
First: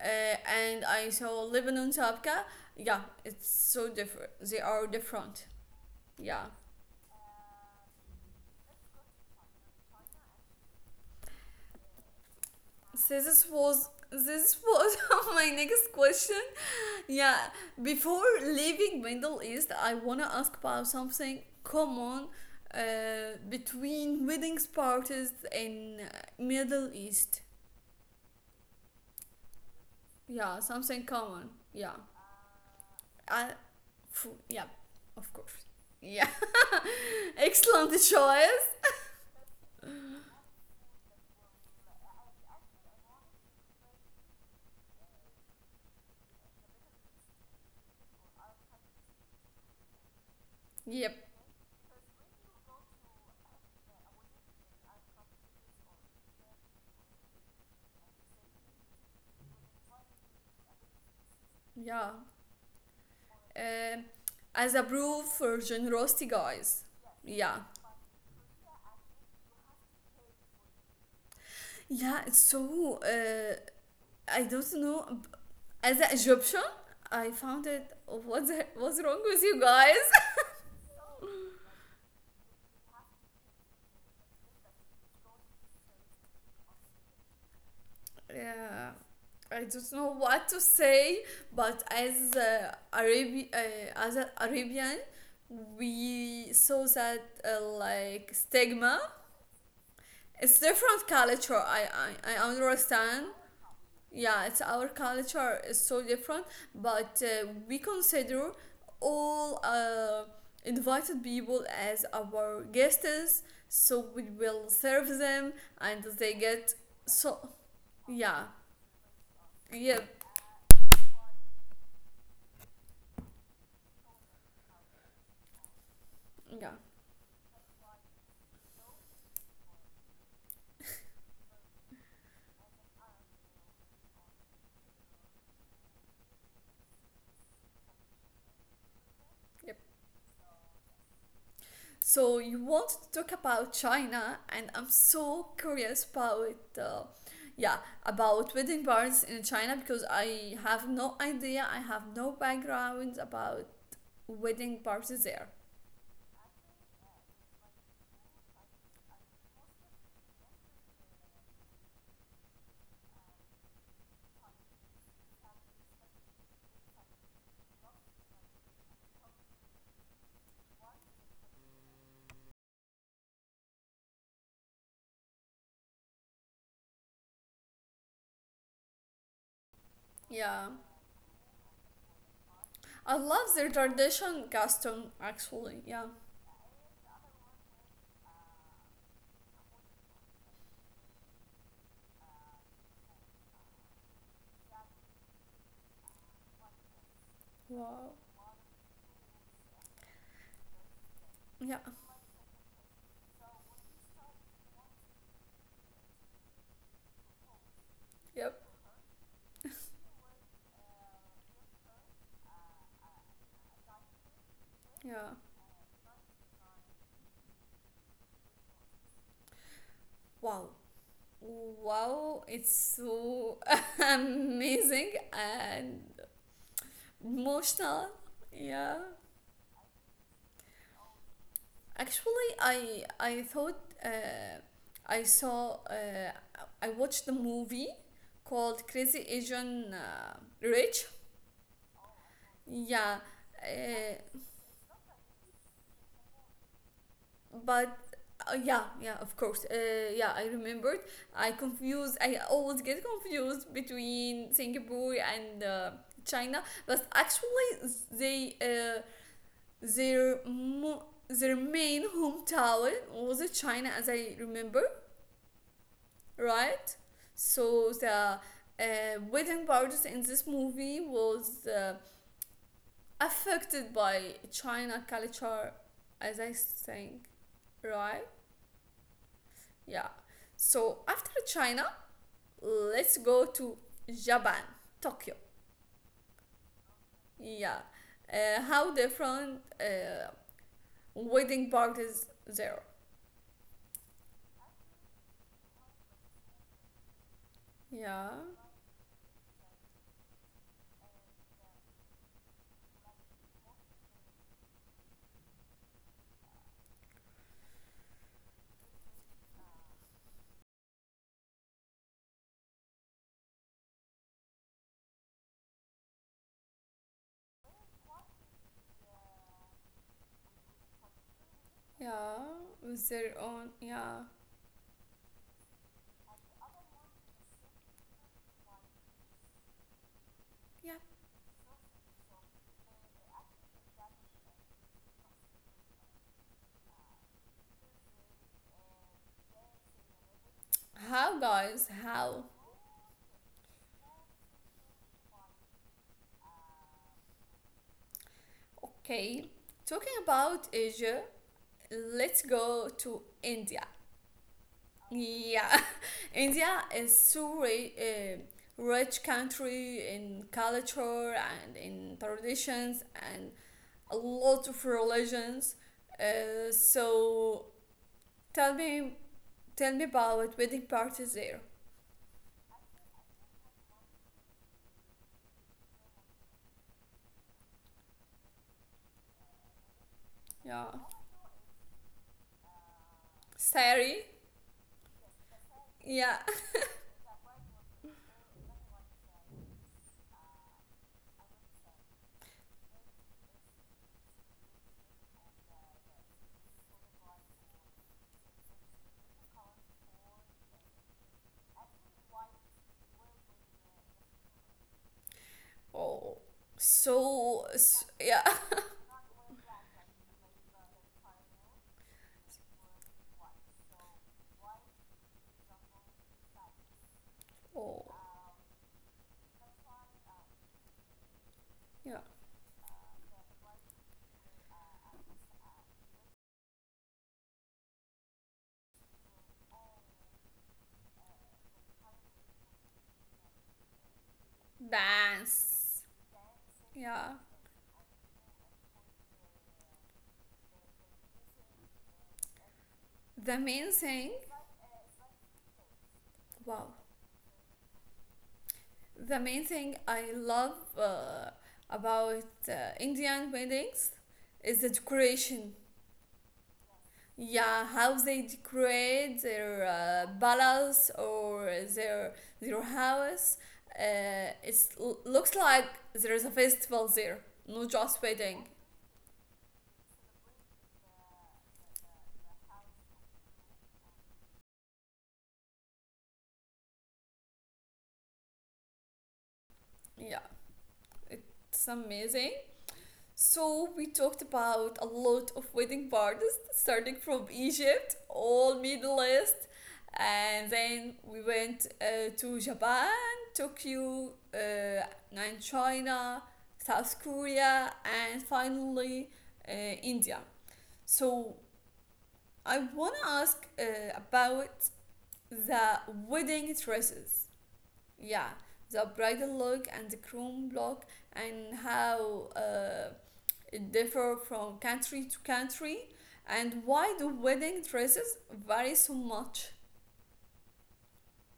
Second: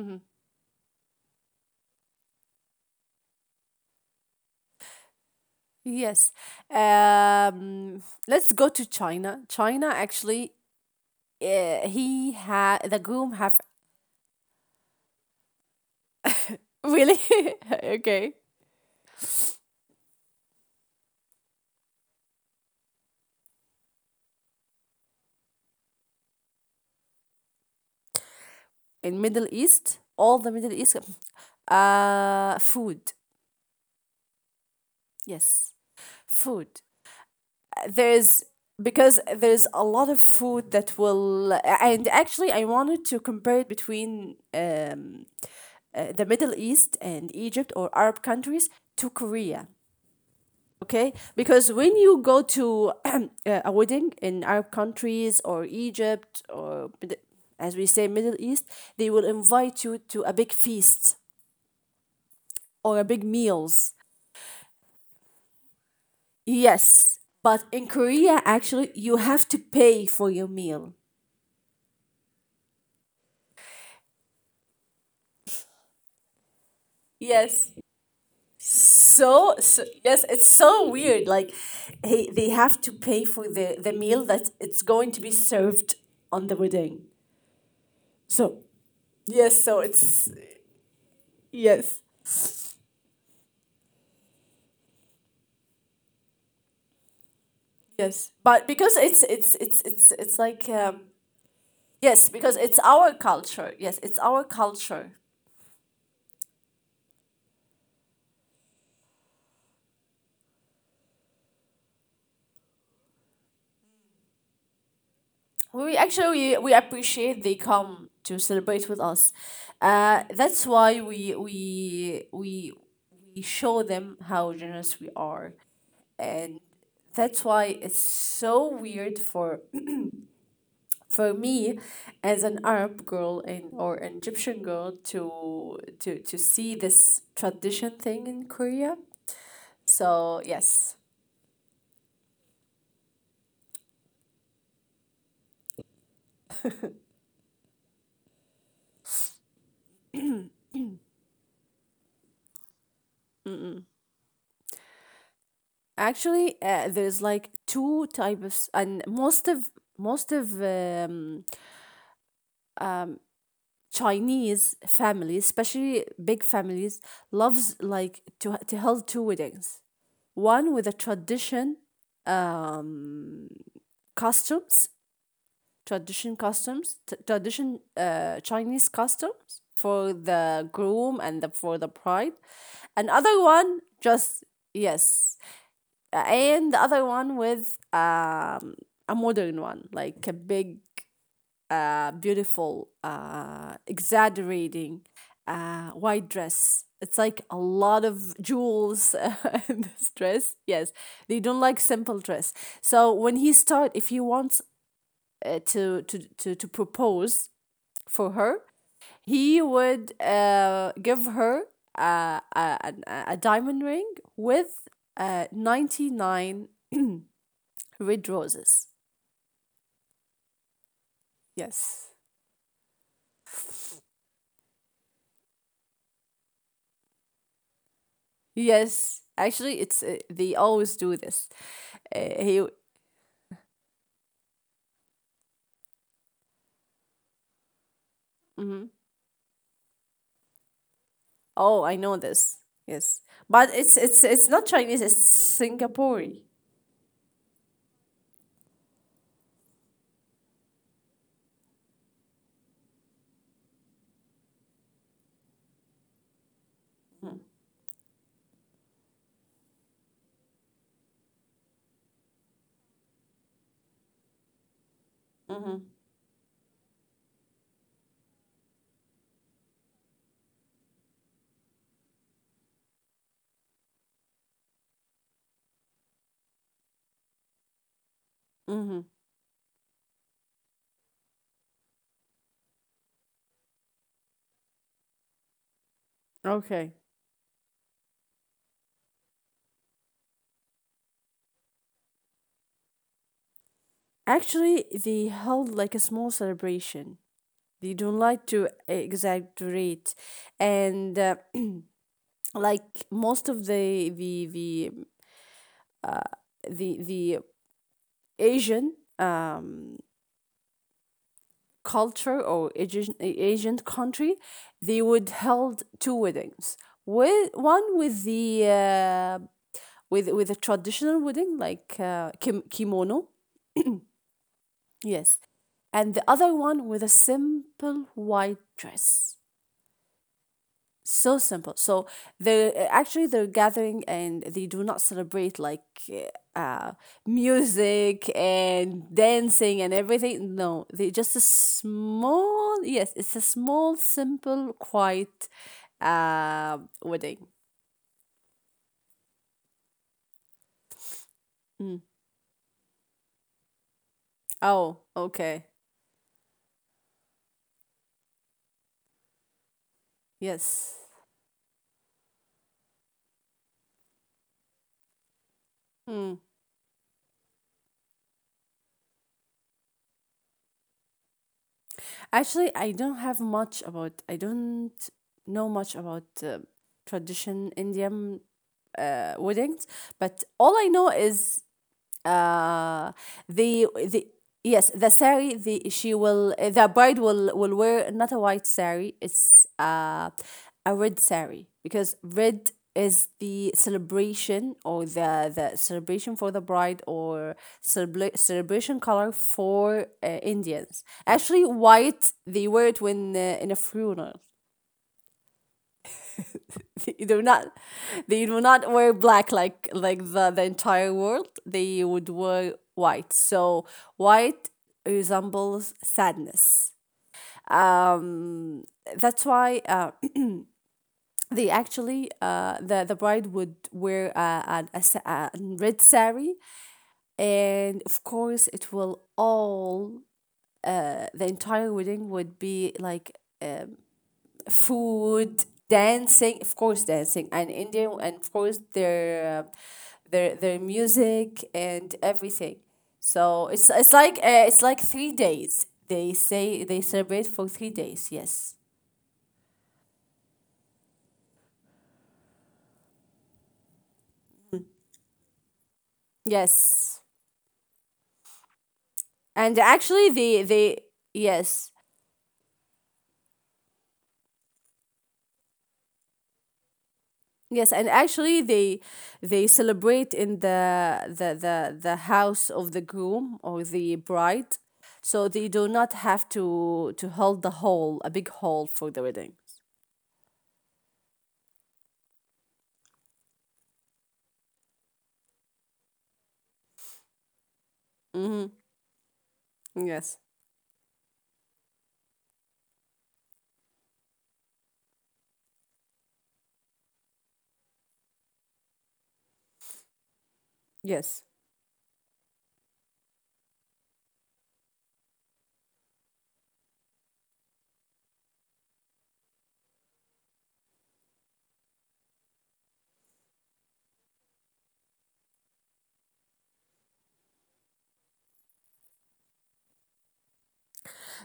Speaker 1: and I saw Lebanon Tabqa. Yeah, it's so different. They are different.
Speaker 2: Yes.
Speaker 1: Yeah.
Speaker 2: Um, let's go to China. China actually, he had the
Speaker 1: So
Speaker 2: groom
Speaker 1: this
Speaker 2: have
Speaker 1: was this was my next question.
Speaker 2: really.
Speaker 1: Yeah. Before
Speaker 2: okay.
Speaker 1: leaving Middle East, I wanna ask about something common between weddings parties in Middle East.
Speaker 2: In Middle East. All
Speaker 1: Yeah,
Speaker 2: the Middle
Speaker 1: something
Speaker 2: East,
Speaker 1: common. Yeah.
Speaker 2: food.
Speaker 1: I, phew, yeah, of course.
Speaker 2: Yes,
Speaker 1: Yeah,
Speaker 2: food.
Speaker 1: excellent
Speaker 2: There's
Speaker 1: choice.
Speaker 2: because there's a lot of food that will, and actually I wanted to compare it between the Middle East and Egypt or Arab countries to Korea. Okay,
Speaker 1: Yep.
Speaker 2: because when you go to a wedding in Arab countries or Egypt or as we say Middle East, they will invite you to a big feast
Speaker 1: Yeah.
Speaker 2: or a big meals.
Speaker 1: Um, as a proof for generosity, guys.
Speaker 2: Yes,
Speaker 1: Yeah.
Speaker 2: but in Korea actually you have to pay for your meal.
Speaker 1: Yeah. So I don't know. As an Egyptian, I found
Speaker 2: Yes.
Speaker 1: it. What the, what's wrong with you
Speaker 2: So,
Speaker 1: guys?
Speaker 2: so yes, it's so weird. Like, they have to pay for the meal that it's going to be served on the wedding. So
Speaker 1: Yeah, I
Speaker 2: yes,
Speaker 1: don't
Speaker 2: so
Speaker 1: know
Speaker 2: it's
Speaker 1: what to say. But
Speaker 2: yes.
Speaker 1: as as a arabian, we saw that like
Speaker 2: Yes, but
Speaker 1: stigma.
Speaker 2: because it's
Speaker 1: It's
Speaker 2: like
Speaker 1: different culture, I
Speaker 2: yes, because it's
Speaker 1: understand.
Speaker 2: our culture. Yes, it's
Speaker 1: Yeah,
Speaker 2: our
Speaker 1: it's our
Speaker 2: culture.
Speaker 1: culture is so different, but we consider all invited people as our guests, so we will serve them and they get
Speaker 2: We
Speaker 1: so.
Speaker 2: appreciate they come
Speaker 1: Yeah.
Speaker 2: to celebrate with us.
Speaker 1: Yeah.
Speaker 2: That's why we show them how generous we are,
Speaker 1: Yeah.
Speaker 2: and that's why it's so weird for me as an Arab girl and or an Egyptian girl to see this tradition thing in Korea.
Speaker 1: Yep.
Speaker 2: So yes.
Speaker 1: So you want to talk about China, and I'm so curious about, yeah, about wedding bars in China because I have no idea. I have no background about wedding parties there.
Speaker 2: Actually, there's like two types, and most of Chinese families, especially big families, loves like to hold two weddings. One with a tradition um, customs, tradition Chinese customs for
Speaker 1: Yeah,
Speaker 2: the groom and for the bride,
Speaker 1: I
Speaker 2: and other
Speaker 1: love their
Speaker 2: one
Speaker 1: tradition
Speaker 2: just
Speaker 1: custom
Speaker 2: yes,
Speaker 1: actually. Yeah.
Speaker 2: and the other one with a modern one, like a big, beautiful, exaggerating white dress. It's like a
Speaker 1: Wow.
Speaker 2: lot of jewels in this dress. Yes, they don't
Speaker 1: Yeah.
Speaker 2: like simple dress. So when he start, if he wants to propose for
Speaker 1: Yep.
Speaker 2: her, he would give her a diamond ring with
Speaker 1: Yeah.
Speaker 2: 99 Red roses.
Speaker 1: Wow.
Speaker 2: Yes.
Speaker 1: Wow. It's so amazing and emotional. Yeah.
Speaker 2: Yes, actually, it's they always do this. Uh,
Speaker 1: Actually,
Speaker 2: he,
Speaker 1: I thought uh, I saw uh, I watched the movie called
Speaker 2: mhm.
Speaker 1: Crazy Asian Rich.
Speaker 2: Oh, I know this.
Speaker 1: Yeah,
Speaker 2: Yes. But it's it's
Speaker 1: uh,
Speaker 2: it's not Chinese, it's Singaporean.
Speaker 1: but yeah, yeah, of course. Yeah, I remembered. I confuse. I always get confused between Singapore and China. But actually, they their main hometown was China, as I remember, right? So the wedding parties in this movie was affected by China culture, as I think, right?
Speaker 2: Mm-hmm.
Speaker 1: Yeah. So after China, let's go to Japan, Tokyo.
Speaker 2: Okay.
Speaker 1: Yeah. How different wedding parties there?
Speaker 2: Actually, they held like a small celebration. They
Speaker 1: Yeah.
Speaker 2: don't like to exaggerate, and like most of the Asian um. culture, or Asian country, they would held two weddings. With one with the with a traditional wedding like
Speaker 1: Yeah. With
Speaker 2: kimono,
Speaker 1: their own. Yeah.
Speaker 2: yes, and the other one with a simple white dress.
Speaker 1: Yeah.
Speaker 2: So simple, so they're actually they're gathering, and they do not celebrate like uh music and dancing and everything. No, they
Speaker 1: How,
Speaker 2: just a
Speaker 1: guys? How?
Speaker 2: small, yes, it's a small, simple, quiet uh wedding.
Speaker 1: Okay. Talking about Asia,
Speaker 2: Mm.
Speaker 1: let's go to India.
Speaker 2: Oh,
Speaker 1: Yeah,
Speaker 2: okay.
Speaker 1: India is so rich country in
Speaker 2: Yes.
Speaker 1: culture and in traditions and a lot of religions.
Speaker 2: Mm.
Speaker 1: So tell me, tell me about wedding parties there.
Speaker 2: Actually, I don't have much about, I don't know much about tradition Indian weddings, but
Speaker 1: Yeah,
Speaker 2: all I know is uh
Speaker 1: Sari.
Speaker 2: the yes, the sari, the she
Speaker 1: Yeah.
Speaker 2: will the bride will wear not a white sari, it's a red sari, because red is the celebration, or the celebration for the bride, or celebration color for Indians. Actually white they wear it when in a funeral.
Speaker 1: Oh,
Speaker 2: they're
Speaker 1: so
Speaker 2: not,
Speaker 1: yeah.
Speaker 2: they will not wear black like the entire world. They would wear white, so white resembles sadness.
Speaker 1: Oh,
Speaker 2: um that's why they
Speaker 1: yeah.
Speaker 2: actually the bride would wear a red sari, and of course it will all the entire wedding would be like food,
Speaker 1: Dance.
Speaker 2: dancing, of course,
Speaker 1: Yeah.
Speaker 2: dancing, and Indian, and of course their their music and everything.
Speaker 1: The
Speaker 2: So
Speaker 1: main thing.
Speaker 2: it's like 3 days. They
Speaker 1: Wow.
Speaker 2: say they celebrate for 3 days. Yes,
Speaker 1: The main thing I love about Indian weddings is the decoration.
Speaker 2: yes,
Speaker 1: Yeah, how they decorate their
Speaker 2: and actually they
Speaker 1: palace or
Speaker 2: yes.
Speaker 1: their their house. It looks like there is a festival there, not
Speaker 2: Yes,
Speaker 1: just
Speaker 2: and
Speaker 1: wedding.
Speaker 2: actually they celebrate in the house of the groom or the bride. So they do not have to hold the hall, a big hall for the wedding.
Speaker 1: Yeah, it's amazing. So we talked about a lot of wedding parties, starting from Egypt, all
Speaker 2: Weddings.
Speaker 1: Middle East,
Speaker 2: Hmm. Yes.
Speaker 1: and then we went to Japan, Tokyo, and China, South Korea, and finally India. So
Speaker 2: Yes.
Speaker 1: I wanna ask about the wedding dresses. Yeah, the bridal look and the groom look, and how. It differ from country to country, and why do wedding dresses vary so much?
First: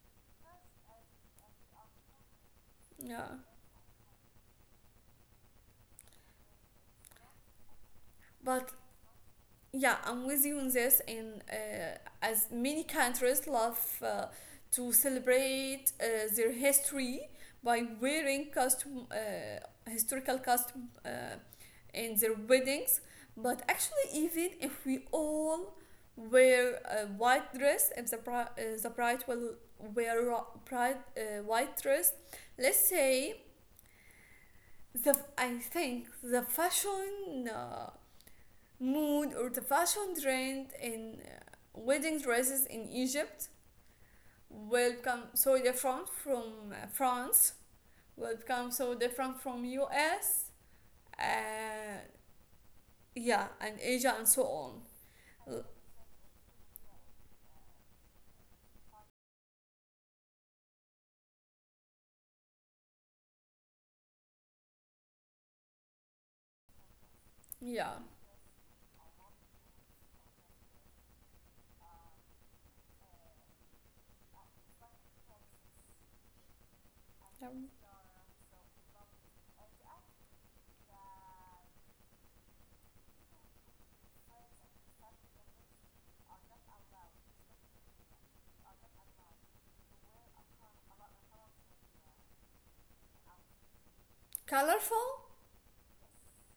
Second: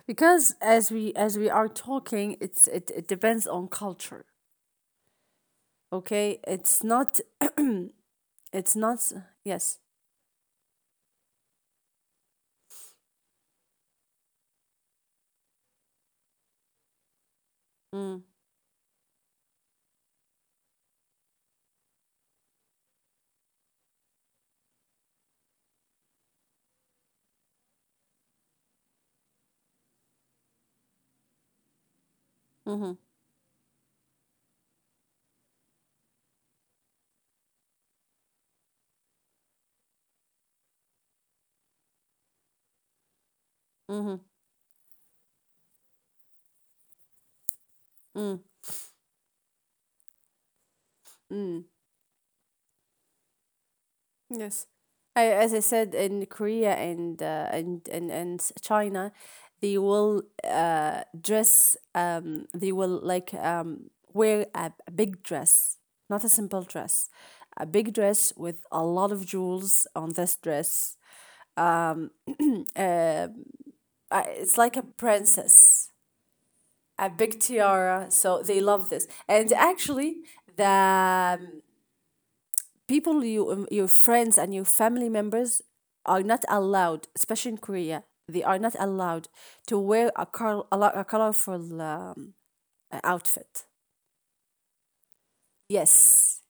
Speaker 2: Because as we are talking, it
Speaker 1: Yeah.
Speaker 2: depends on culture. Okay? It's not
Speaker 1: But
Speaker 2: it's not Yes.
Speaker 1: yeah, I'm with you on this, and as many countries love to celebrate their history by
Speaker 2: Mm-hmm.
Speaker 1: wearing costume, historical costume, in their weddings. But actually, even if we all wear a white dress, if the bride will wear white dress, let's
Speaker 2: Mm-hmm.
Speaker 1: say, the I think the fashion mood or the fashion trend in wedding dresses in Egypt
Speaker 2: Mm-hmm.
Speaker 1: will become so different from France, will
Speaker 2: Mm-hmm.
Speaker 1: become so different from US, uh, yeah, and Asia and so
Speaker 2: Yes,
Speaker 1: on.
Speaker 2: I, as I
Speaker 1: L-
Speaker 2: said, in Korea and China, they will dress. They will like wear a big dress, not a simple dress, a
Speaker 1: Yeah.
Speaker 2: big dress with a lot of jewels on this dress. It's like a princess, a big
Speaker 1: Um,
Speaker 2: tiara. So they love this, and actually the people you your friends and your family members are not allowed, especially in Korea. They are not allowed to wear a colorful outfit.
Speaker 1: Colorful.
Speaker 2: Yes,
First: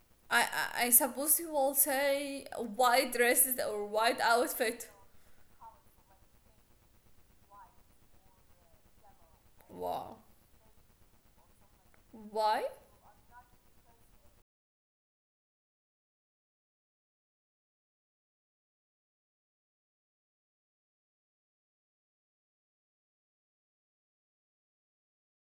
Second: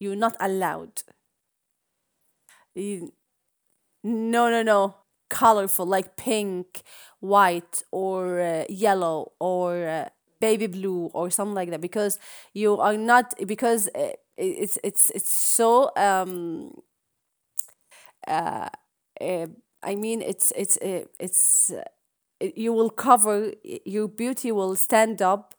Speaker 2: you're not
Speaker 1: I
Speaker 2: allowed.
Speaker 1: suppose you will say
Speaker 2: You-
Speaker 1: white dresses or white
Speaker 2: no, no,
Speaker 1: outfit.
Speaker 2: no, colorful like pink, white, or yellow, or
Speaker 1: Wow,
Speaker 2: baby blue or something like that, because
Speaker 1: why?
Speaker 2: you are not, because it's so uh, I mean it's you will cover your beauty. Will stand up,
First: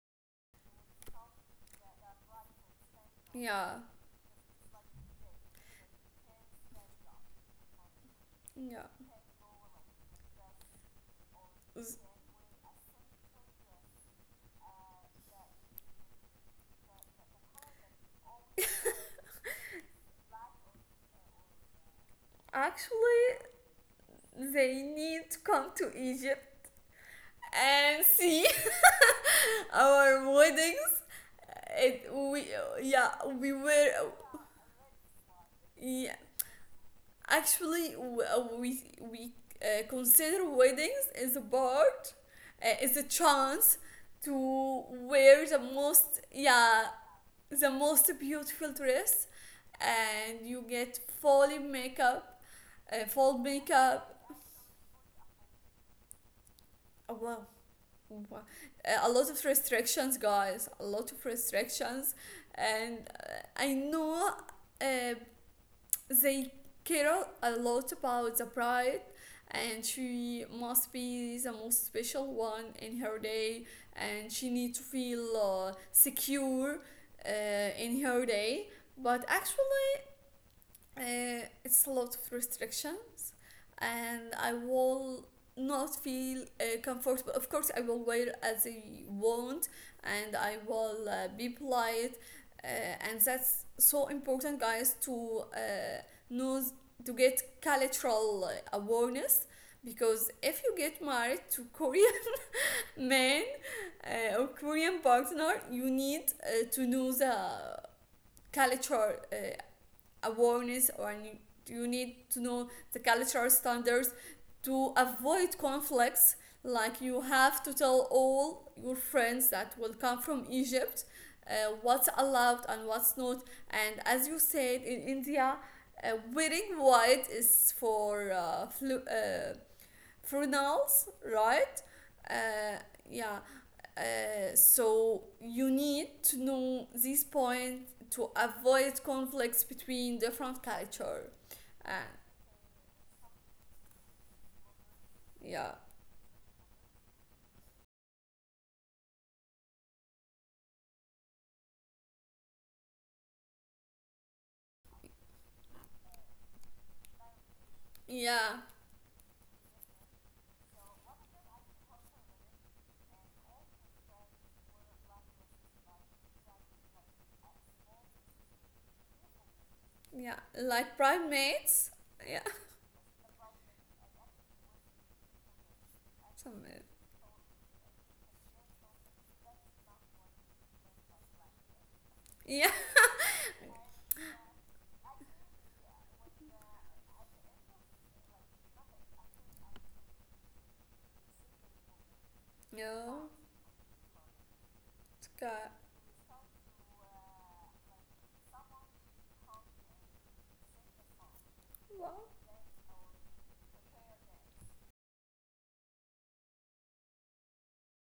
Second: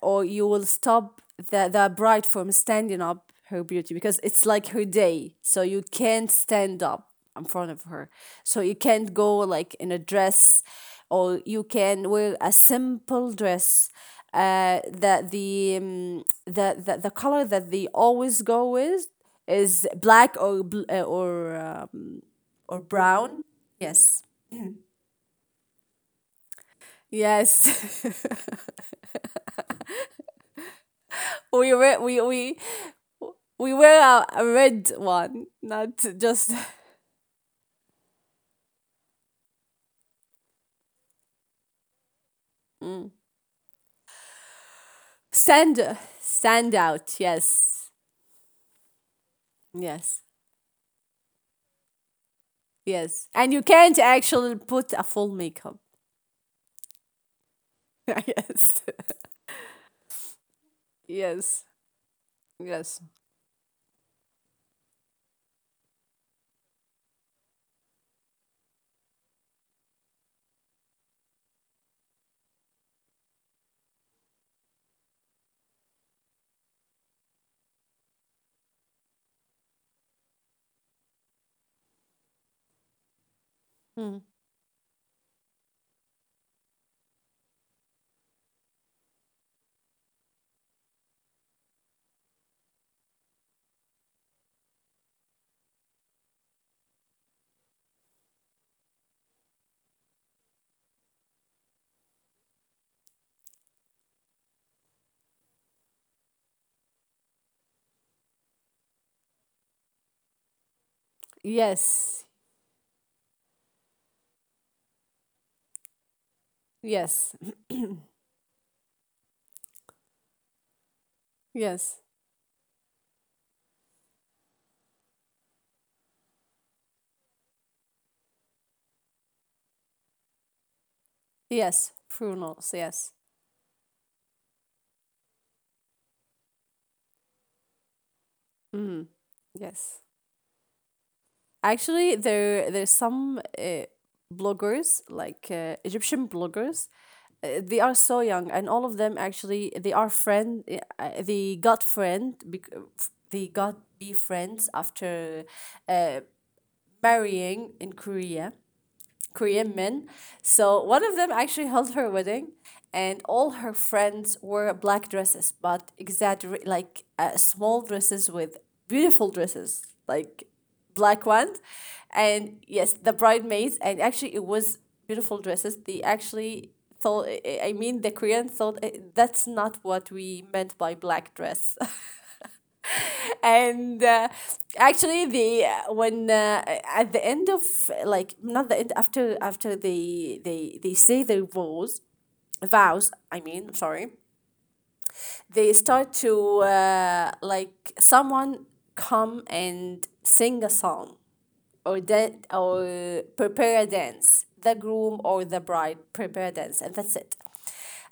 Speaker 2: or you will stop the bride from standing up her
Speaker 1: Yeah,
Speaker 2: beauty, because it's like her day, so you can't stand up in front of her, so you
Speaker 1: yeah.
Speaker 2: can't go like in a dress, or you
Speaker 1: S-
Speaker 2: can wear a simple dress. That the the color that they always go with is black, or or
Speaker 1: Actually,
Speaker 2: brown. Yes,
Speaker 1: they need to come to Egypt and
Speaker 2: yes.
Speaker 1: see our weddings.
Speaker 2: we were
Speaker 1: It
Speaker 2: we
Speaker 1: We,
Speaker 2: we
Speaker 1: yeah, we
Speaker 2: we
Speaker 1: were,
Speaker 2: wear a red one, not
Speaker 1: yeah,
Speaker 2: just
Speaker 1: actually, we consider weddings as a part, as a chance to wear the
Speaker 2: stand
Speaker 1: most, yeah,
Speaker 2: out.
Speaker 1: the
Speaker 2: Yes,
Speaker 1: most beautiful dress.
Speaker 2: yes,
Speaker 1: And you get full makeup,
Speaker 2: yes.
Speaker 1: full
Speaker 2: And you can't
Speaker 1: makeup,
Speaker 2: actually put a full makeup.
Speaker 1: wow. Wa-
Speaker 2: yes,
Speaker 1: a lot of restrictions, guys, a lot of
Speaker 2: yes,
Speaker 1: restrictions. And
Speaker 2: yes.
Speaker 1: I know, uh, they care a lot about the bride, and she must be the most special one in her day, and she needs to feel secure uh, in her day. But actually, it's a lot of restrictions,
Speaker 2: Mm.
Speaker 1: and I will not feel comfortable. Of course, I will wear as I want, and I will be polite, and that's so important, guys, to know, to get cultural awareness. Because if you get married to Korean men, or Korean partner, you need to know the culture, awareness, or you need
Speaker 2: Yes,
Speaker 1: to know the cultural standards to avoid conflicts, like, you
Speaker 2: yes,
Speaker 1: have to tell all your friends that will come from Egypt
Speaker 2: yes,
Speaker 1: what's allowed and what's not. And as you said, in India, wearing white is for pronouns, right?
Speaker 2: yes. Pronouns.
Speaker 1: Uh,
Speaker 2: Yes.
Speaker 1: yeah. So you need to know this point to
Speaker 2: Mm.
Speaker 1: avoid conflicts
Speaker 2: Yes.
Speaker 1: between different culture. And
Speaker 2: Actually, there there's some bloggers like
Speaker 1: yeah,
Speaker 2: Egyptian bloggers. Uh, they are so young, and all of them actually they are friend. They got friend. Bec- They got be friends after uh, marrying in Korea,
Speaker 1: yeah,
Speaker 2: Korean men. So one of them actually held her wedding, and all her friends wore black dresses, but exaggerate like small dresses with beautiful dresses,
Speaker 1: yeah.
Speaker 2: like
Speaker 1: Like
Speaker 2: black ones.
Speaker 1: primates. Yeah.
Speaker 2: And yes, the bridesmaids, and actually it was beautiful dresses. They actually
Speaker 1: Somewhere.
Speaker 2: thought, I mean, the Koreans thought, eh, that's not what we meant by black dress.
Speaker 1: Yeah.
Speaker 2: and actually the when at the end of, like, not the end, after they say their vows. Vows,
Speaker 1: No.
Speaker 2: I mean, I'm sorry.
Speaker 1: It's.
Speaker 2: They start to like, someone come and sing a song, or
Speaker 1: Wow.
Speaker 2: prepare a dance, the groom or the bride prepare a dance, and that's it.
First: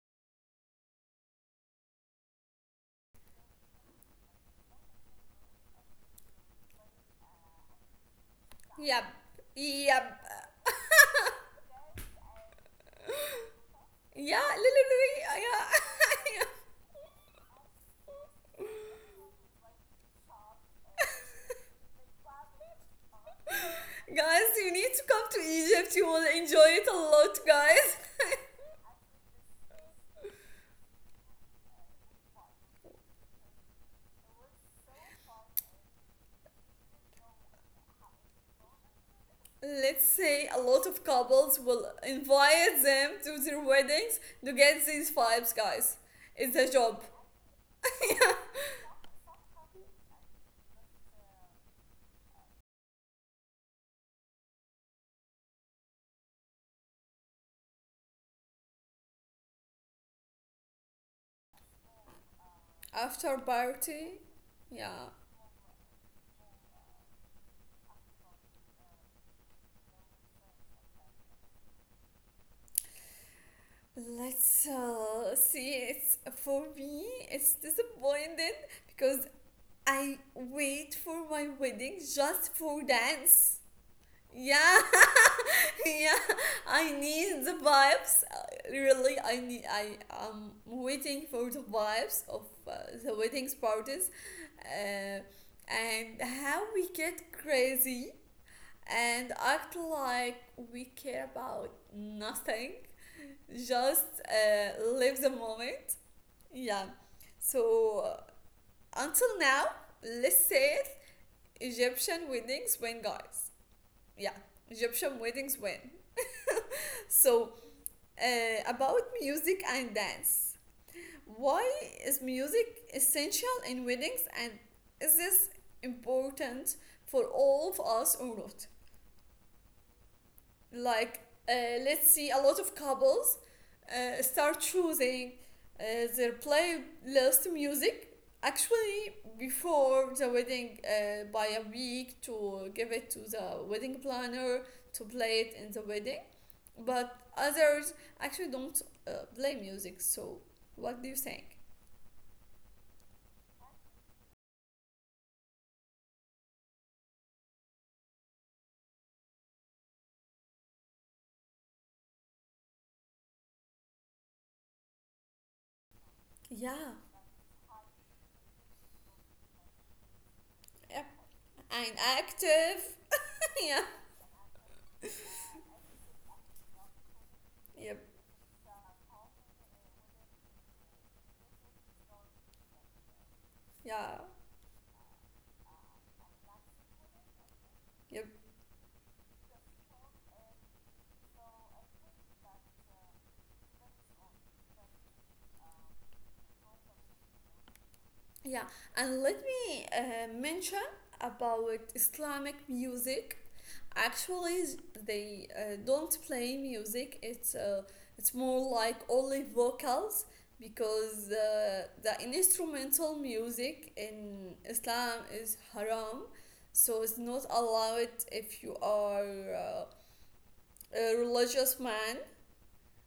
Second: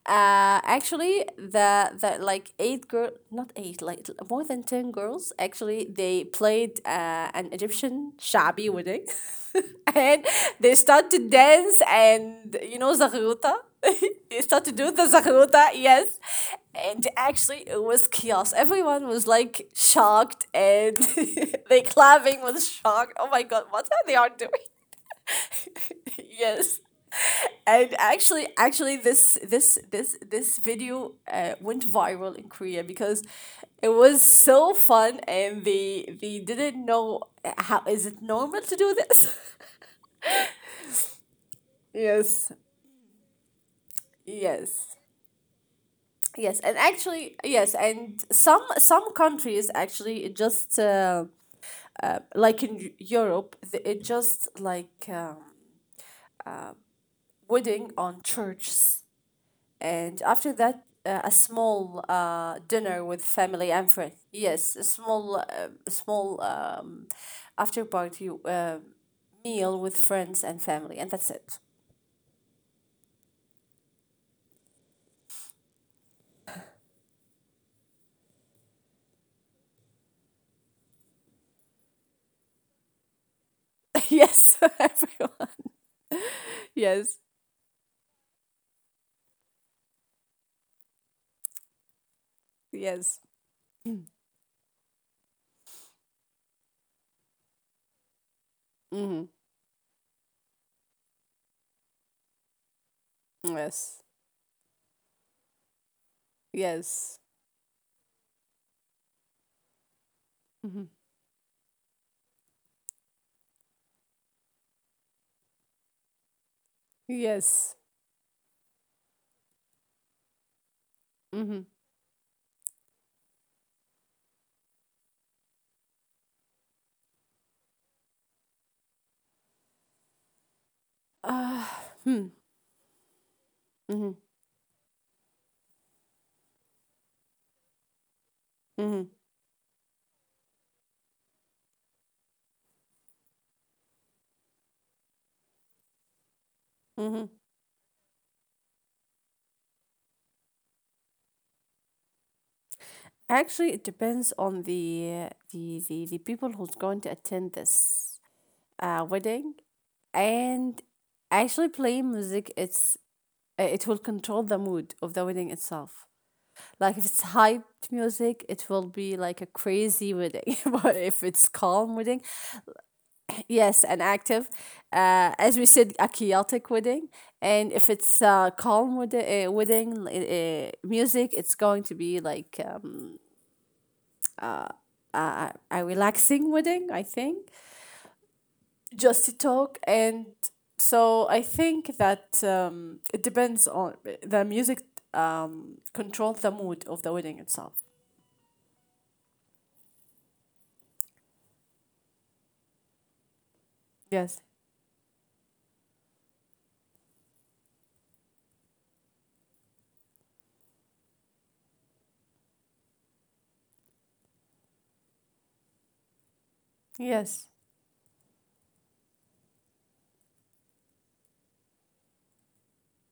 Speaker 2: Uh, actually, the like eight girl, not eight, like more than ten girls. Actually, they played an Egyptian shabi wedding,
Speaker 1: Yep. Yep.
Speaker 2: and they start to dance, and you know zaghuta. they
Speaker 1: Yeah.
Speaker 2: start to do the zaghuta, yes.
Speaker 1: Yeah.
Speaker 2: And actually, it was chaos. Everyone was like shocked, and they clapping was shocked. Oh my god, what are they are
Speaker 1: Guys,
Speaker 2: doing?
Speaker 1: you need to come to Egypt. You will enjoy
Speaker 2: yes.
Speaker 1: it a lot,
Speaker 2: And
Speaker 1: guys.
Speaker 2: actually, this video went viral in Korea, because it was so fun, and they didn't know how is it normal to do this.
Speaker 1: Let's say a lot of couples will
Speaker 2: yes,
Speaker 1: invite them to their weddings to get
Speaker 2: yes,
Speaker 1: these vibes, guys. It's
Speaker 2: yes,
Speaker 1: a
Speaker 2: and
Speaker 1: job.
Speaker 2: actually, yes, and some countries actually it just like in Europe, it just like wedding on churches. And after that, a small dinner with
Speaker 1: After
Speaker 2: family and friends.
Speaker 1: party,
Speaker 2: Yes, a
Speaker 1: yeah.
Speaker 2: small, small after party meal with friends and family, and that's it.
Speaker 1: Let's see. It's, for me, it's disappointed because I wait for my wedding just for dance.
Speaker 2: yes,
Speaker 1: Yeah,
Speaker 2: everyone.
Speaker 1: yeah, I
Speaker 2: Yes,
Speaker 1: need the vibes, really, I am waiting for the vibes of the
Speaker 2: yes.
Speaker 1: wedding parties, uh, and how we get crazy
Speaker 2: Mm-hmm.
Speaker 1: and act like we care about nothing, just
Speaker 2: Yes,
Speaker 1: live the moment, yeah.
Speaker 2: yes.
Speaker 1: So, until now, let's say it,
Speaker 2: Mm-hmm.
Speaker 1: Egyptian weddings win, guys. Yeah, Egyptian weddings win, so
Speaker 2: Yes.
Speaker 1: About music and dance. Why
Speaker 2: Mm-hmm.
Speaker 1: is music essential in weddings, and is this important for all of us or not? Like,
Speaker 2: Uh,
Speaker 1: let's see,
Speaker 2: hmm.
Speaker 1: a lot of couples
Speaker 2: Mm-hmm.
Speaker 1: start choosing uh, their playlist music,
Speaker 2: Mm-hmm.
Speaker 1: actually, before the wedding by a week, to give it to the wedding planner to play it in the wedding, but
Speaker 2: Mm-hmm.
Speaker 1: others actually don't play music. So what do you think?
Speaker 2: Actually, it depends on the people who's going to attend this wedding. And actually playing music, it's it will control the mood of the wedding itself.
Speaker 1: Yeah,
Speaker 2: Like if it's hyped music it will be like a crazy wedding, but
Speaker 1: yep.
Speaker 2: if it's
Speaker 1: And
Speaker 2: calm wedding,
Speaker 1: active, yeah,
Speaker 2: yes and active, as we said, a chaotic wedding. And if
Speaker 1: yep,
Speaker 2: it's calm wedding music, it's going to be like
Speaker 1: yeah,
Speaker 2: a a relaxing wedding, I think,
Speaker 1: yep.
Speaker 2: just to talk. And so I think that it depends on the music. Um, controls the mood of the wedding itself.
Speaker 1: Yeah, and let me mention about Islamic music.
Speaker 2: Yes,
Speaker 1: Actually, they don't play music. It's more like only vocals, because the instrumental music in Islam is haram, so it's
Speaker 2: yes.
Speaker 1: not allowed if you are uh, a religious man,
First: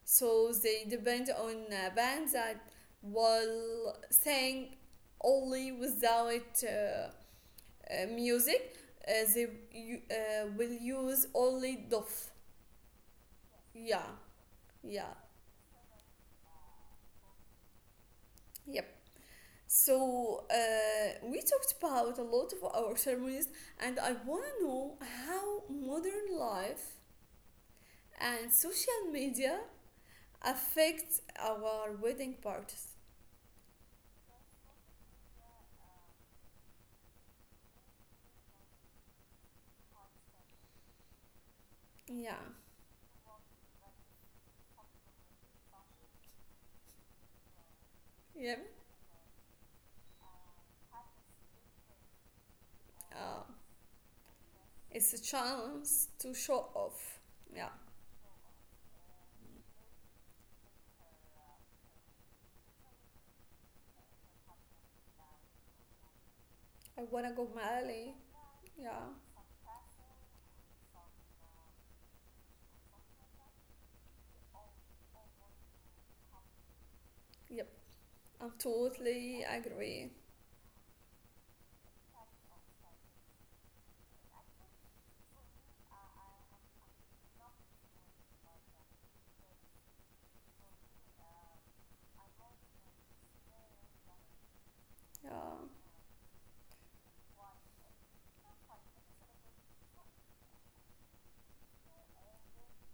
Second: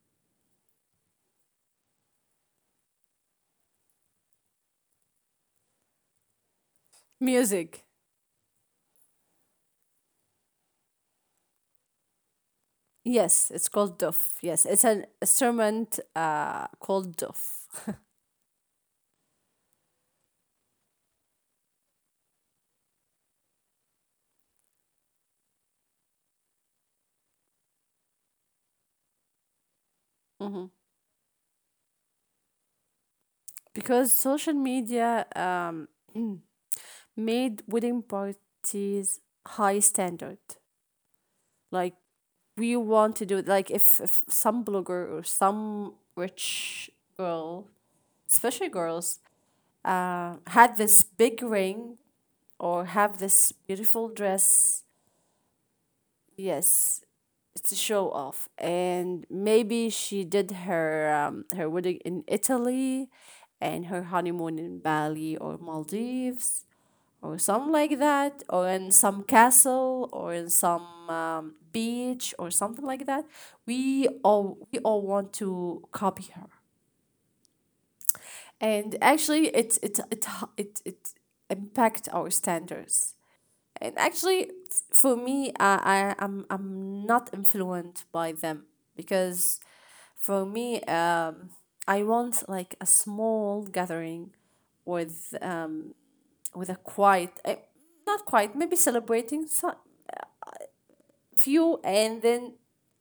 Speaker 1: so they depend on bands that will sing only without
Speaker 2: Music.
Speaker 1: music. They will use only dof.
Speaker 2: Yes, it's called
Speaker 1: Yeah,
Speaker 2: duf. Yes, it's an
Speaker 1: yeah,
Speaker 2: instrument called duf.
Speaker 1: yep. So we talked about a lot of our ceremonies, and I want to know how modern life and social media
Speaker 2: Mm-hmm.
Speaker 1: affect our wedding parties.
Speaker 2: Because social media, made wedding parties high standard. Like,
Speaker 1: Yeah,
Speaker 2: we want to do it. Like if some blogger or some rich girl, especially
Speaker 1: yep,
Speaker 2: girls, had this big ring or have this
Speaker 1: um,
Speaker 2: beautiful dress,
Speaker 1: it's a chance to show
Speaker 2: yes,
Speaker 1: off.
Speaker 2: it's a
Speaker 1: Yeah.
Speaker 2: show off. And maybe she did her her wedding in Italy and her honeymoon in Bali or Maldives,
Speaker 1: I wanna
Speaker 2: or
Speaker 1: go
Speaker 2: something like
Speaker 1: Mali.
Speaker 2: that, or in
Speaker 1: Yeah.
Speaker 2: some castle, or in some beach, or something like that. We all want to copy her.
Speaker 1: Yep. I'm
Speaker 2: And actually,
Speaker 1: totally
Speaker 2: it it
Speaker 1: agree.
Speaker 2: it it it impact our standards. And actually, for me, I'm not influenced by them because, for me, I want like a small gathering with
Speaker 1: Yeah.
Speaker 2: um with a quiet, not quiet, maybe celebrating some few, and then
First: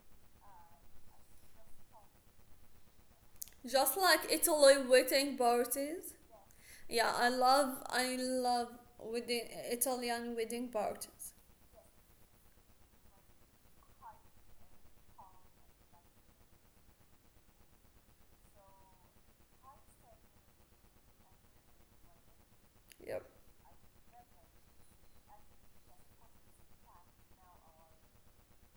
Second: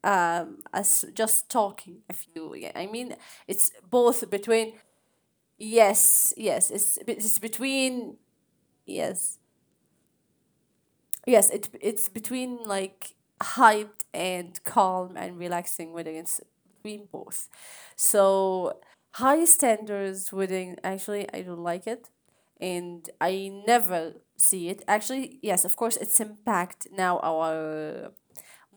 Speaker 2: us just talking a few. Yeah, I mean, it's
Speaker 1: Just
Speaker 2: both
Speaker 1: like
Speaker 2: between.
Speaker 1: Italy wedding parties.
Speaker 2: Yes, yes, it's
Speaker 1: Yeah, I
Speaker 2: it's
Speaker 1: love I
Speaker 2: between,
Speaker 1: love
Speaker 2: yes.
Speaker 1: wedding Italian wedding parties.
Speaker 2: Yes, it it's between like hyped and calm and relaxing wedding. It's between both. So high standards wedding, actually I don't like it and
Speaker 1: Yep.
Speaker 2: I never see it. Actually, yes, of course it's impact now our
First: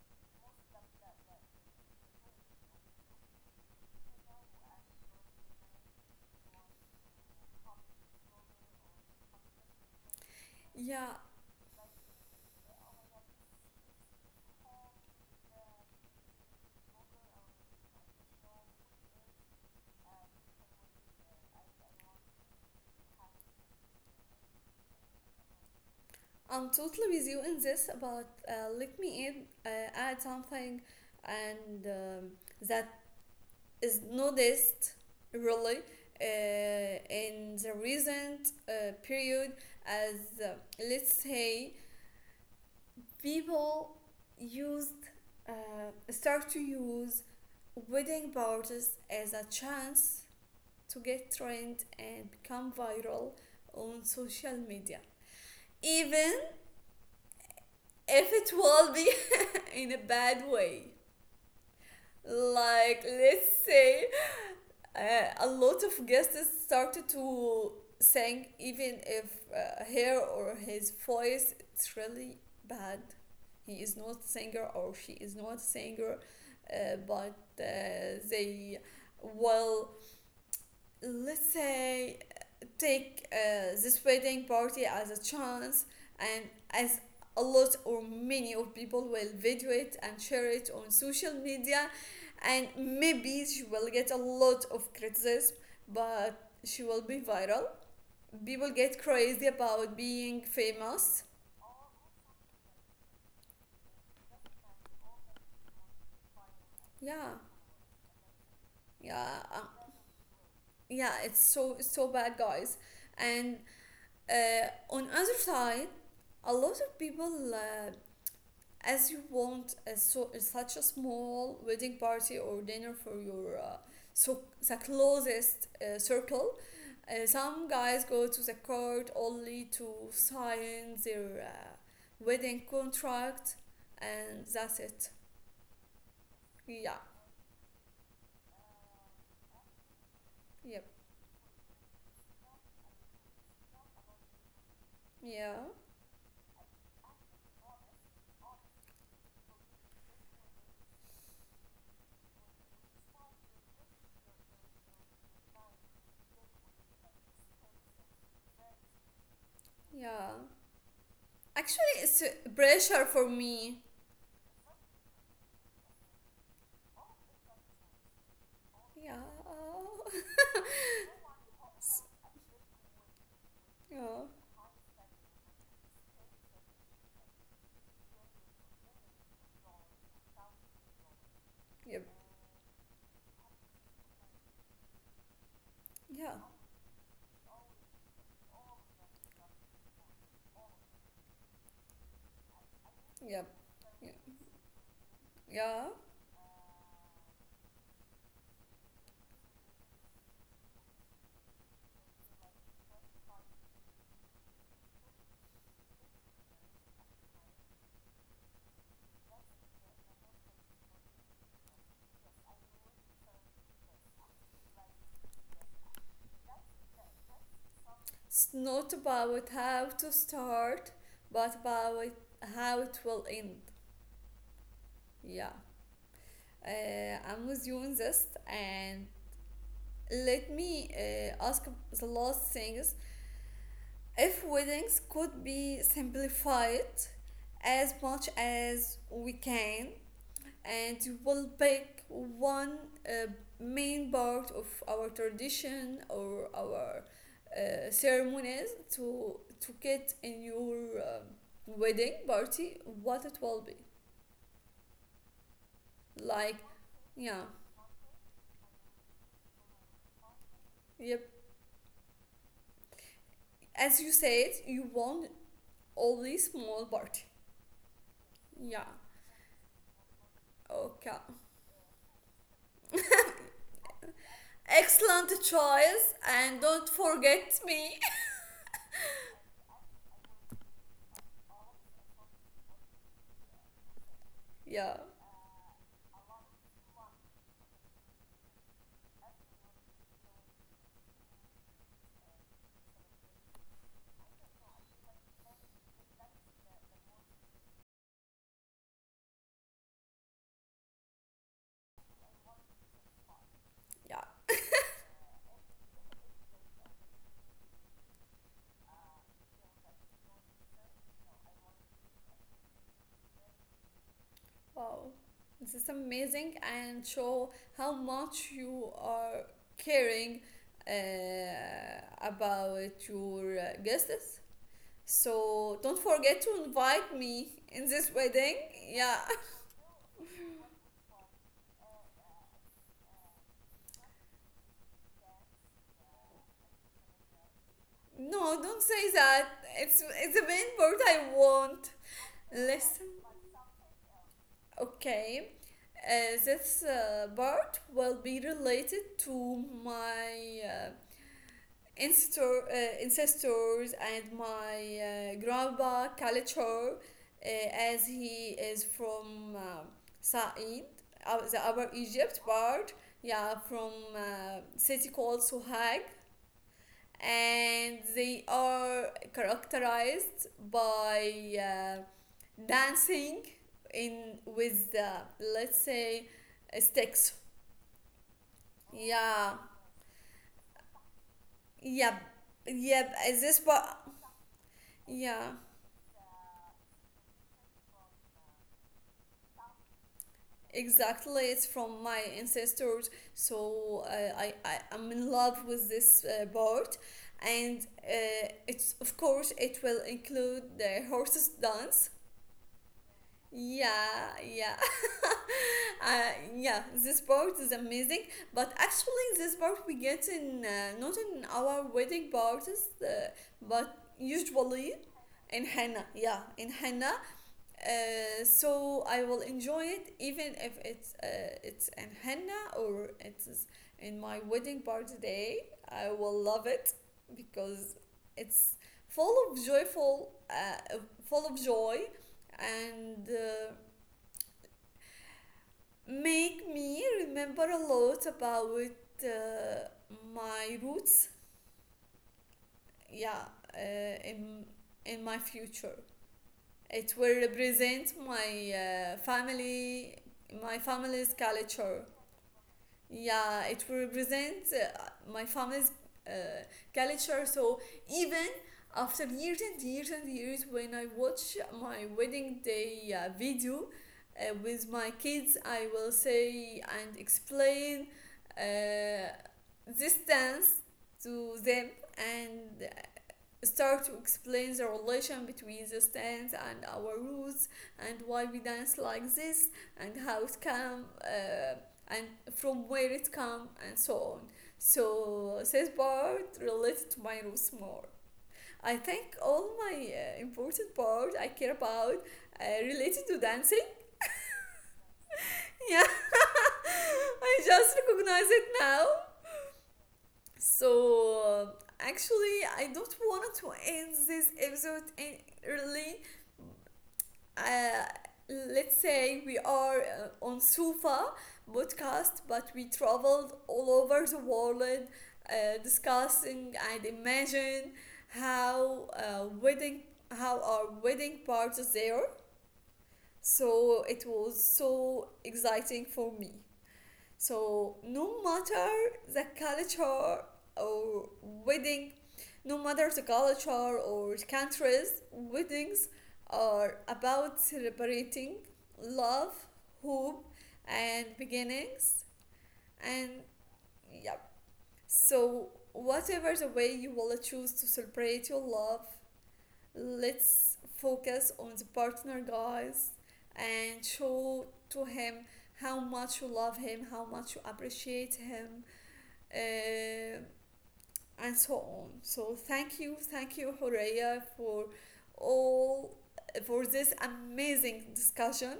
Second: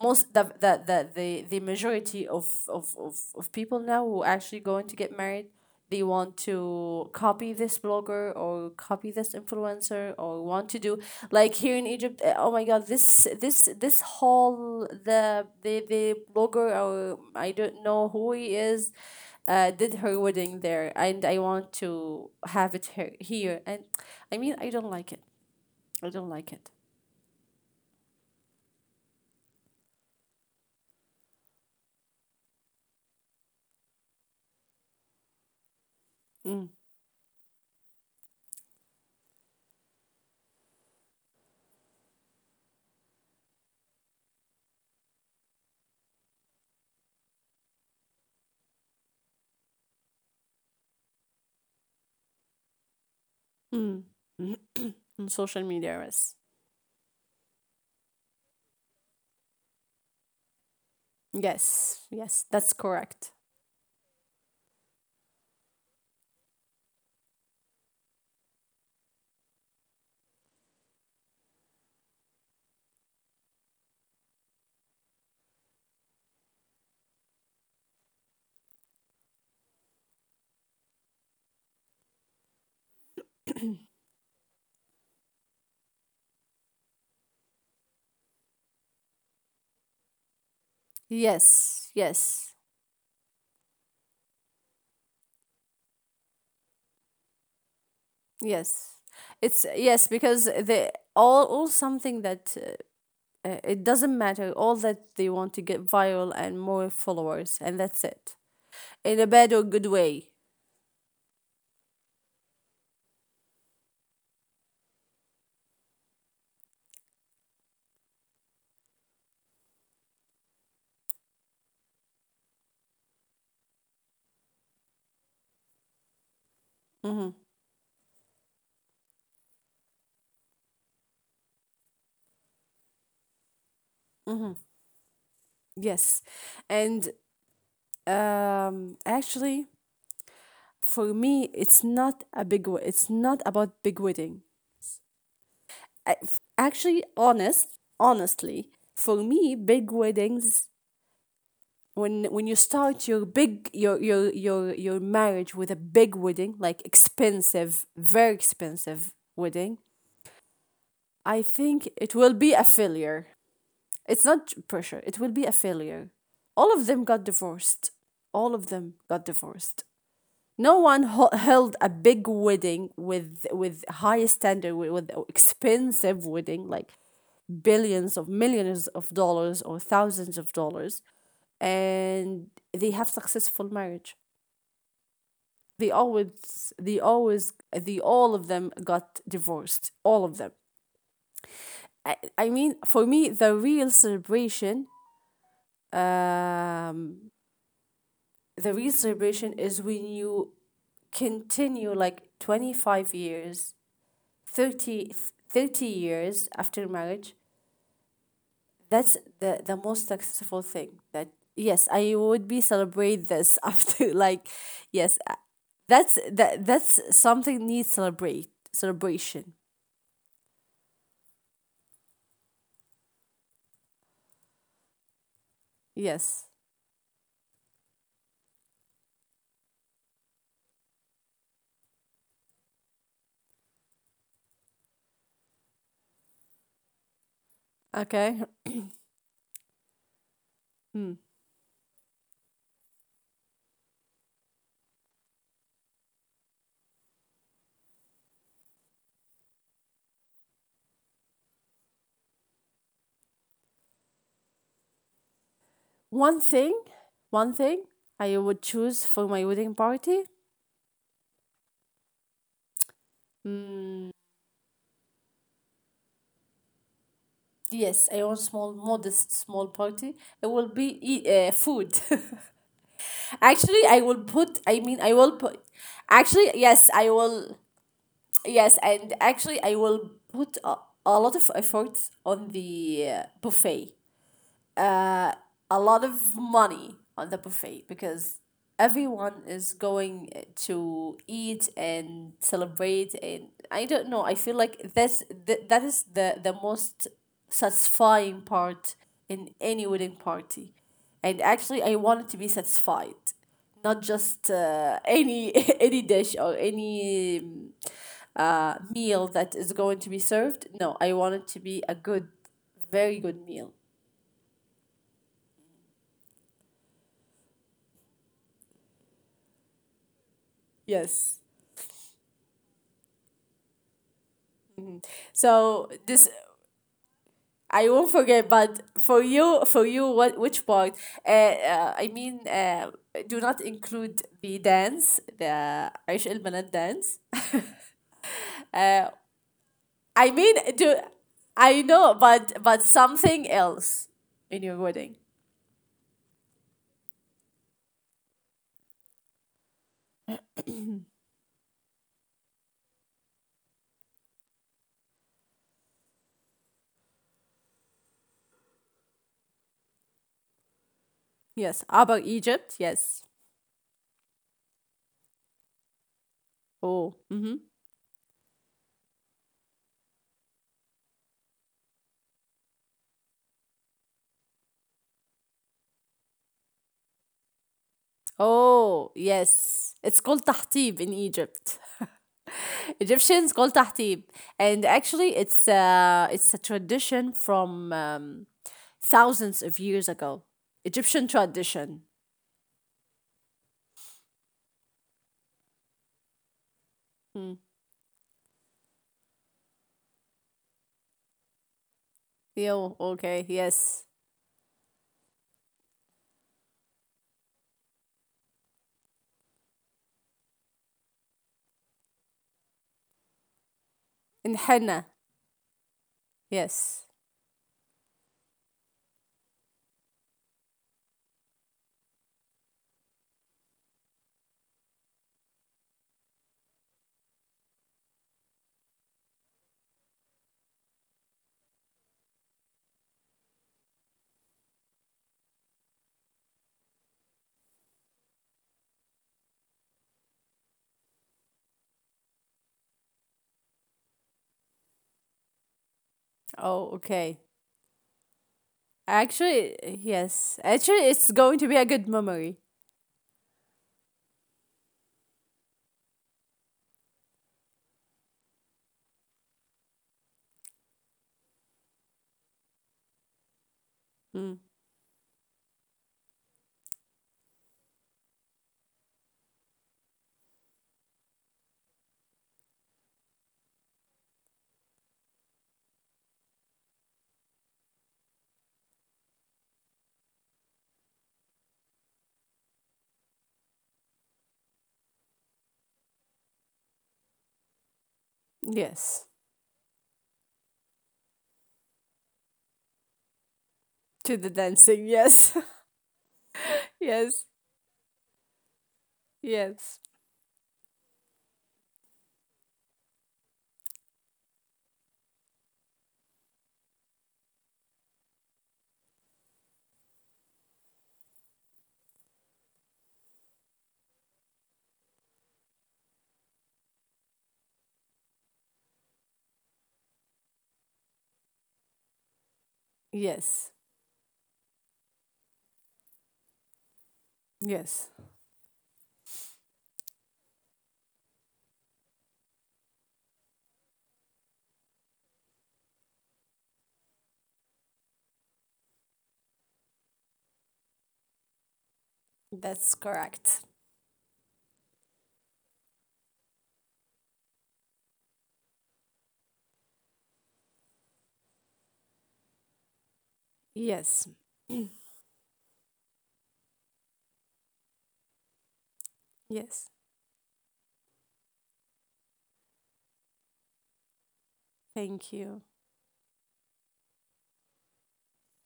Speaker 2: most the majority of people now who are actually going to get married. They want to copy this blogger or copy this influencer, or want to do
Speaker 1: Yeah,
Speaker 2: like here in Egypt. Oh my god, this whole the blogger, or I don't know who he is, did her wedding there and I want to have it here, here. And I mean, I don't like it, I don't like
Speaker 1: I'm
Speaker 2: it.
Speaker 1: totally with you in this, but let me add something, and that is noticed, really,
Speaker 2: Mm.
Speaker 1: in the recent period, as, uh, let's say, people used uh, start to use wedding parties as a chance to get trend and become viral on
Speaker 2: Mm.
Speaker 1: social media,
Speaker 2: On social media,
Speaker 1: even
Speaker 2: yes.
Speaker 1: if it will be in a bad way,
Speaker 2: Yes, yes, that's
Speaker 1: like,
Speaker 2: correct.
Speaker 1: let's say, uh, a lot of guests started to sing, even if her or his voice it's really bad, he is not singer or she is not singer, but they will, let's say, take this wedding party as a chance, and as a lot or many of people will video it and share it on social media,
Speaker 2: Yes,
Speaker 1: and
Speaker 2: yes,
Speaker 1: maybe she will get a lot of criticism, but she will be viral. People get
Speaker 2: yes.
Speaker 1: crazy
Speaker 2: It's
Speaker 1: about
Speaker 2: yes,
Speaker 1: being
Speaker 2: because they
Speaker 1: famous.
Speaker 2: all something that it doesn't matter. All that they want to get viral and more
Speaker 1: Yeah,
Speaker 2: followers, and that's it, in a
Speaker 1: yeah,
Speaker 2: bad or good way.
Speaker 1: yeah, it's so bad, guys. And on other side, a lot of people, as you want a such a small wedding party or dinner for your so the closest circle. Some guys go to the court only to sign their wedding contract, and that's it.
Speaker 2: Yes,
Speaker 1: Yeah,
Speaker 2: and actually,
Speaker 1: yep,
Speaker 2: for me, it's not a big. It's not about big wedding.
Speaker 1: yeah,
Speaker 2: Actually, honest, honestly, for me, big weddings, when you start your big your marriage with a big wedding, like expensive, very expensive wedding,
Speaker 1: yeah.
Speaker 2: I think
Speaker 1: Actually,
Speaker 2: it
Speaker 1: it's
Speaker 2: will
Speaker 1: a
Speaker 2: be a
Speaker 1: pressure for
Speaker 2: failure.
Speaker 1: me.
Speaker 2: It's not pressure, it will be a failure. All of them got divorced, all of them
Speaker 1: Yeah,
Speaker 2: got divorced. No one held a big wedding with
Speaker 1: yeah,
Speaker 2: high standard, with expensive wedding, like billions of millions of dollars or thousands of dollars,
Speaker 1: yep,
Speaker 2: and they have successful marriage. They
Speaker 1: yeah,
Speaker 2: always, they always, the all of them got divorced, all of them. I mean, for me,
Speaker 1: yep,
Speaker 2: the real
Speaker 1: yeah,
Speaker 2: celebration,
Speaker 1: yeah.
Speaker 2: um the real celebration is when you continue like 25 years, 30, 30 after marriage. That's the most successful thing that, yes, I would be celebrate this after like, yes, that's that's something needs
Speaker 1: It's
Speaker 2: celebrate
Speaker 1: not about
Speaker 2: celebration.
Speaker 1: how to start, but about how it will end. Yeah,
Speaker 2: Yes.
Speaker 1: I'm with you on this. And let me ask the last things. If weddings could be simplified as much
Speaker 2: Okay.
Speaker 1: as we can, and we'll pick one uh, main part of our tradition or our ceremonies to get in your wedding party, what it will be?
Speaker 2: One
Speaker 1: Like,
Speaker 2: thing,
Speaker 1: yeah,
Speaker 2: one thing I would choose for my wedding party.
Speaker 1: yep. As you said, you want only small party.
Speaker 2: Yes, I want small,
Speaker 1: Yeah,
Speaker 2: modest, small party. It will be
Speaker 1: okay.
Speaker 2: food. Actually, I will put. I mean, I
Speaker 1: Excellent
Speaker 2: will put.
Speaker 1: choice, and
Speaker 2: Actually,
Speaker 1: don't
Speaker 2: yes, I
Speaker 1: forget
Speaker 2: will.
Speaker 1: me.
Speaker 2: Yes, and actually, I will put a lot of effort on the buffet,
Speaker 1: Yeah,
Speaker 2: uh, a lot of money on the buffet, because everyone is going to eat and celebrate. And I don't know, I feel like that's that is the most satisfying part in any wedding party. And actually, I want it to be satisfied, not
Speaker 1: yeah.
Speaker 2: just any any dish or any um, meal that is going to be served. No, I want it to be a good, very good meal.
Speaker 1: Wow, this is amazing, and show how much you are caring
Speaker 2: Yes.
Speaker 1: uh, about your guests. So don't
Speaker 2: So this
Speaker 1: forget to invite me in
Speaker 2: I
Speaker 1: this
Speaker 2: won't
Speaker 1: wedding.
Speaker 2: forget. But
Speaker 1: Yeah.
Speaker 2: for you, what which part? I mean, do not include the dance, the عيش البنات dance.
Speaker 1: No, don't
Speaker 2: uh,
Speaker 1: say that. It's
Speaker 2: I
Speaker 1: it's the
Speaker 2: mean,
Speaker 1: main
Speaker 2: do
Speaker 1: part I
Speaker 2: I
Speaker 1: want.
Speaker 2: know? But
Speaker 1: Listen,
Speaker 2: something else in your wedding.
Speaker 1: okay. This part will be related to my ancestor, uh, ancestors and my grandpa culture, as he is from Sa'id, the
Speaker 2: Yes.
Speaker 1: Upper
Speaker 2: About
Speaker 1: Egypt
Speaker 2: Egypt.
Speaker 1: part,
Speaker 2: Yes.
Speaker 1: yeah, from city called Sohag.
Speaker 2: Oh. Mm-hmm.
Speaker 1: And they are characterized by dancing in with the, let's say, sticks.
Speaker 2: Oh
Speaker 1: Yeah,
Speaker 2: yes, it's called tahtiv in Egypt.
Speaker 1: yeah, yeah. Is this
Speaker 2: Egyptians call
Speaker 1: part?
Speaker 2: tahtim, and actually,
Speaker 1: Yeah.
Speaker 2: it's a tradition from thousands of years ago. Egyptian
Speaker 1: Exactly, it's from
Speaker 2: tradition.
Speaker 1: my ancestors, so I'm in love with this part,
Speaker 2: Hmm.
Speaker 1: and it's of course it will include the horses dance.
Speaker 2: Yo, okay, yes.
Speaker 1: Yeah, yeah, yeah. This part is amazing, but actually this part we get in, not in our wedding parties, but
Speaker 2: In
Speaker 1: usually
Speaker 2: henna,
Speaker 1: in henna. Yeah, in henna,
Speaker 2: yes.
Speaker 1: so I will enjoy it even if it's in henna or it's in my wedding party day. I will love it because it's full of joyful, full of joy, and make me remember a lot about uh, my roots. Yeah, uh, in my future.
Speaker 2: Oh,
Speaker 1: It will
Speaker 2: okay.
Speaker 1: represent my
Speaker 2: Actually,
Speaker 1: family,
Speaker 2: yes.
Speaker 1: my
Speaker 2: Actually,
Speaker 1: family's
Speaker 2: it's going to be a
Speaker 1: culture.
Speaker 2: good memory.
Speaker 1: Yeah, it will represent my family's uh, culture. So even after years and years and years, when I watch my wedding day video
Speaker 2: Hmm.
Speaker 1: with my kids, I will say and explain uh, this dance to them and start to explain the relation between the stance and our roots, and why we dance like this, and how it come, and from where it come, and so on. So this part related to my roots more. I think
Speaker 2: Yes.
Speaker 1: all my important part I care about related to dancing,
Speaker 2: To the dancing, yes,
Speaker 1: yeah. I
Speaker 2: yes,
Speaker 1: just recognize it now.
Speaker 2: yes,
Speaker 1: So actually, I don't want to end this episode in, really, uh, let's say we are on sofa podcast, but we traveled all over the world, discussing and imagine how wedding how our wedding parties there.
Speaker 2: yes,
Speaker 1: So it was so exciting for me. So
Speaker 2: yes.
Speaker 1: no matter the culture or wedding, no matter the culture or the countries, weddings are about celebrating love, hope, and beginnings.
Speaker 2: That's
Speaker 1: And
Speaker 2: correct.
Speaker 1: yeah, so whatever the way you will choose to celebrate your love, let's focus on the partner, guys, and
Speaker 2: Yes,
Speaker 1: show to him how much you love him, how much you appreciate him,
Speaker 2: yes.
Speaker 1: uh, and so on. So thank you, Horeya, for
Speaker 2: Thank you.
Speaker 1: all, for this amazing discussion,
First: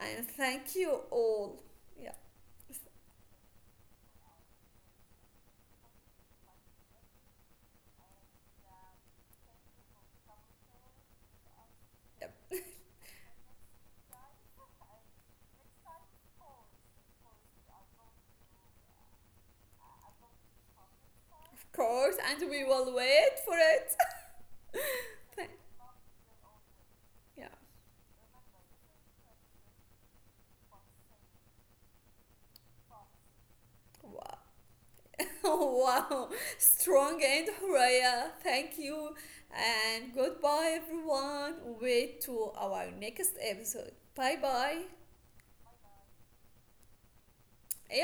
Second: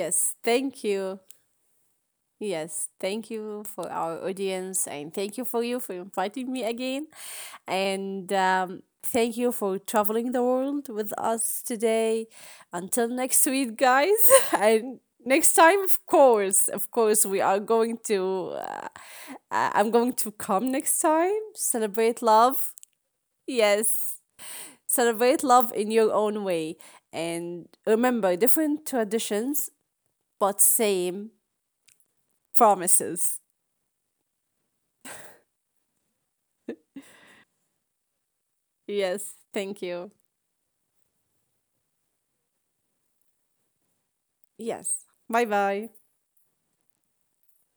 Speaker 1: and thank
Speaker 2: thank
Speaker 1: you
Speaker 2: you.
Speaker 1: all. Yeah,
Speaker 2: Yes, thank you for our audience, and thank you for you for inviting me again. And thank you for traveling the world with us today.
Speaker 1: yeah,
Speaker 2: Until next week, guys. And next time, of course, we are going to, I'm going to come next time,
Speaker 1: of course,
Speaker 2: celebrate
Speaker 1: and we
Speaker 2: love.
Speaker 1: will wait for it.
Speaker 2: Yes, celebrate love in your own way.
Speaker 1: Yeah,
Speaker 2: And remember, different traditions, but same promises.
Speaker 1: wow. Wow, strong end, Horeya. Thank you,
Speaker 2: Yes. Thank
Speaker 1: and
Speaker 2: you.
Speaker 1: goodbye, everyone. Wait to our next episode. Bye bye.
Speaker 2: Yes. Bye bye.
Speaker 1: Ayo.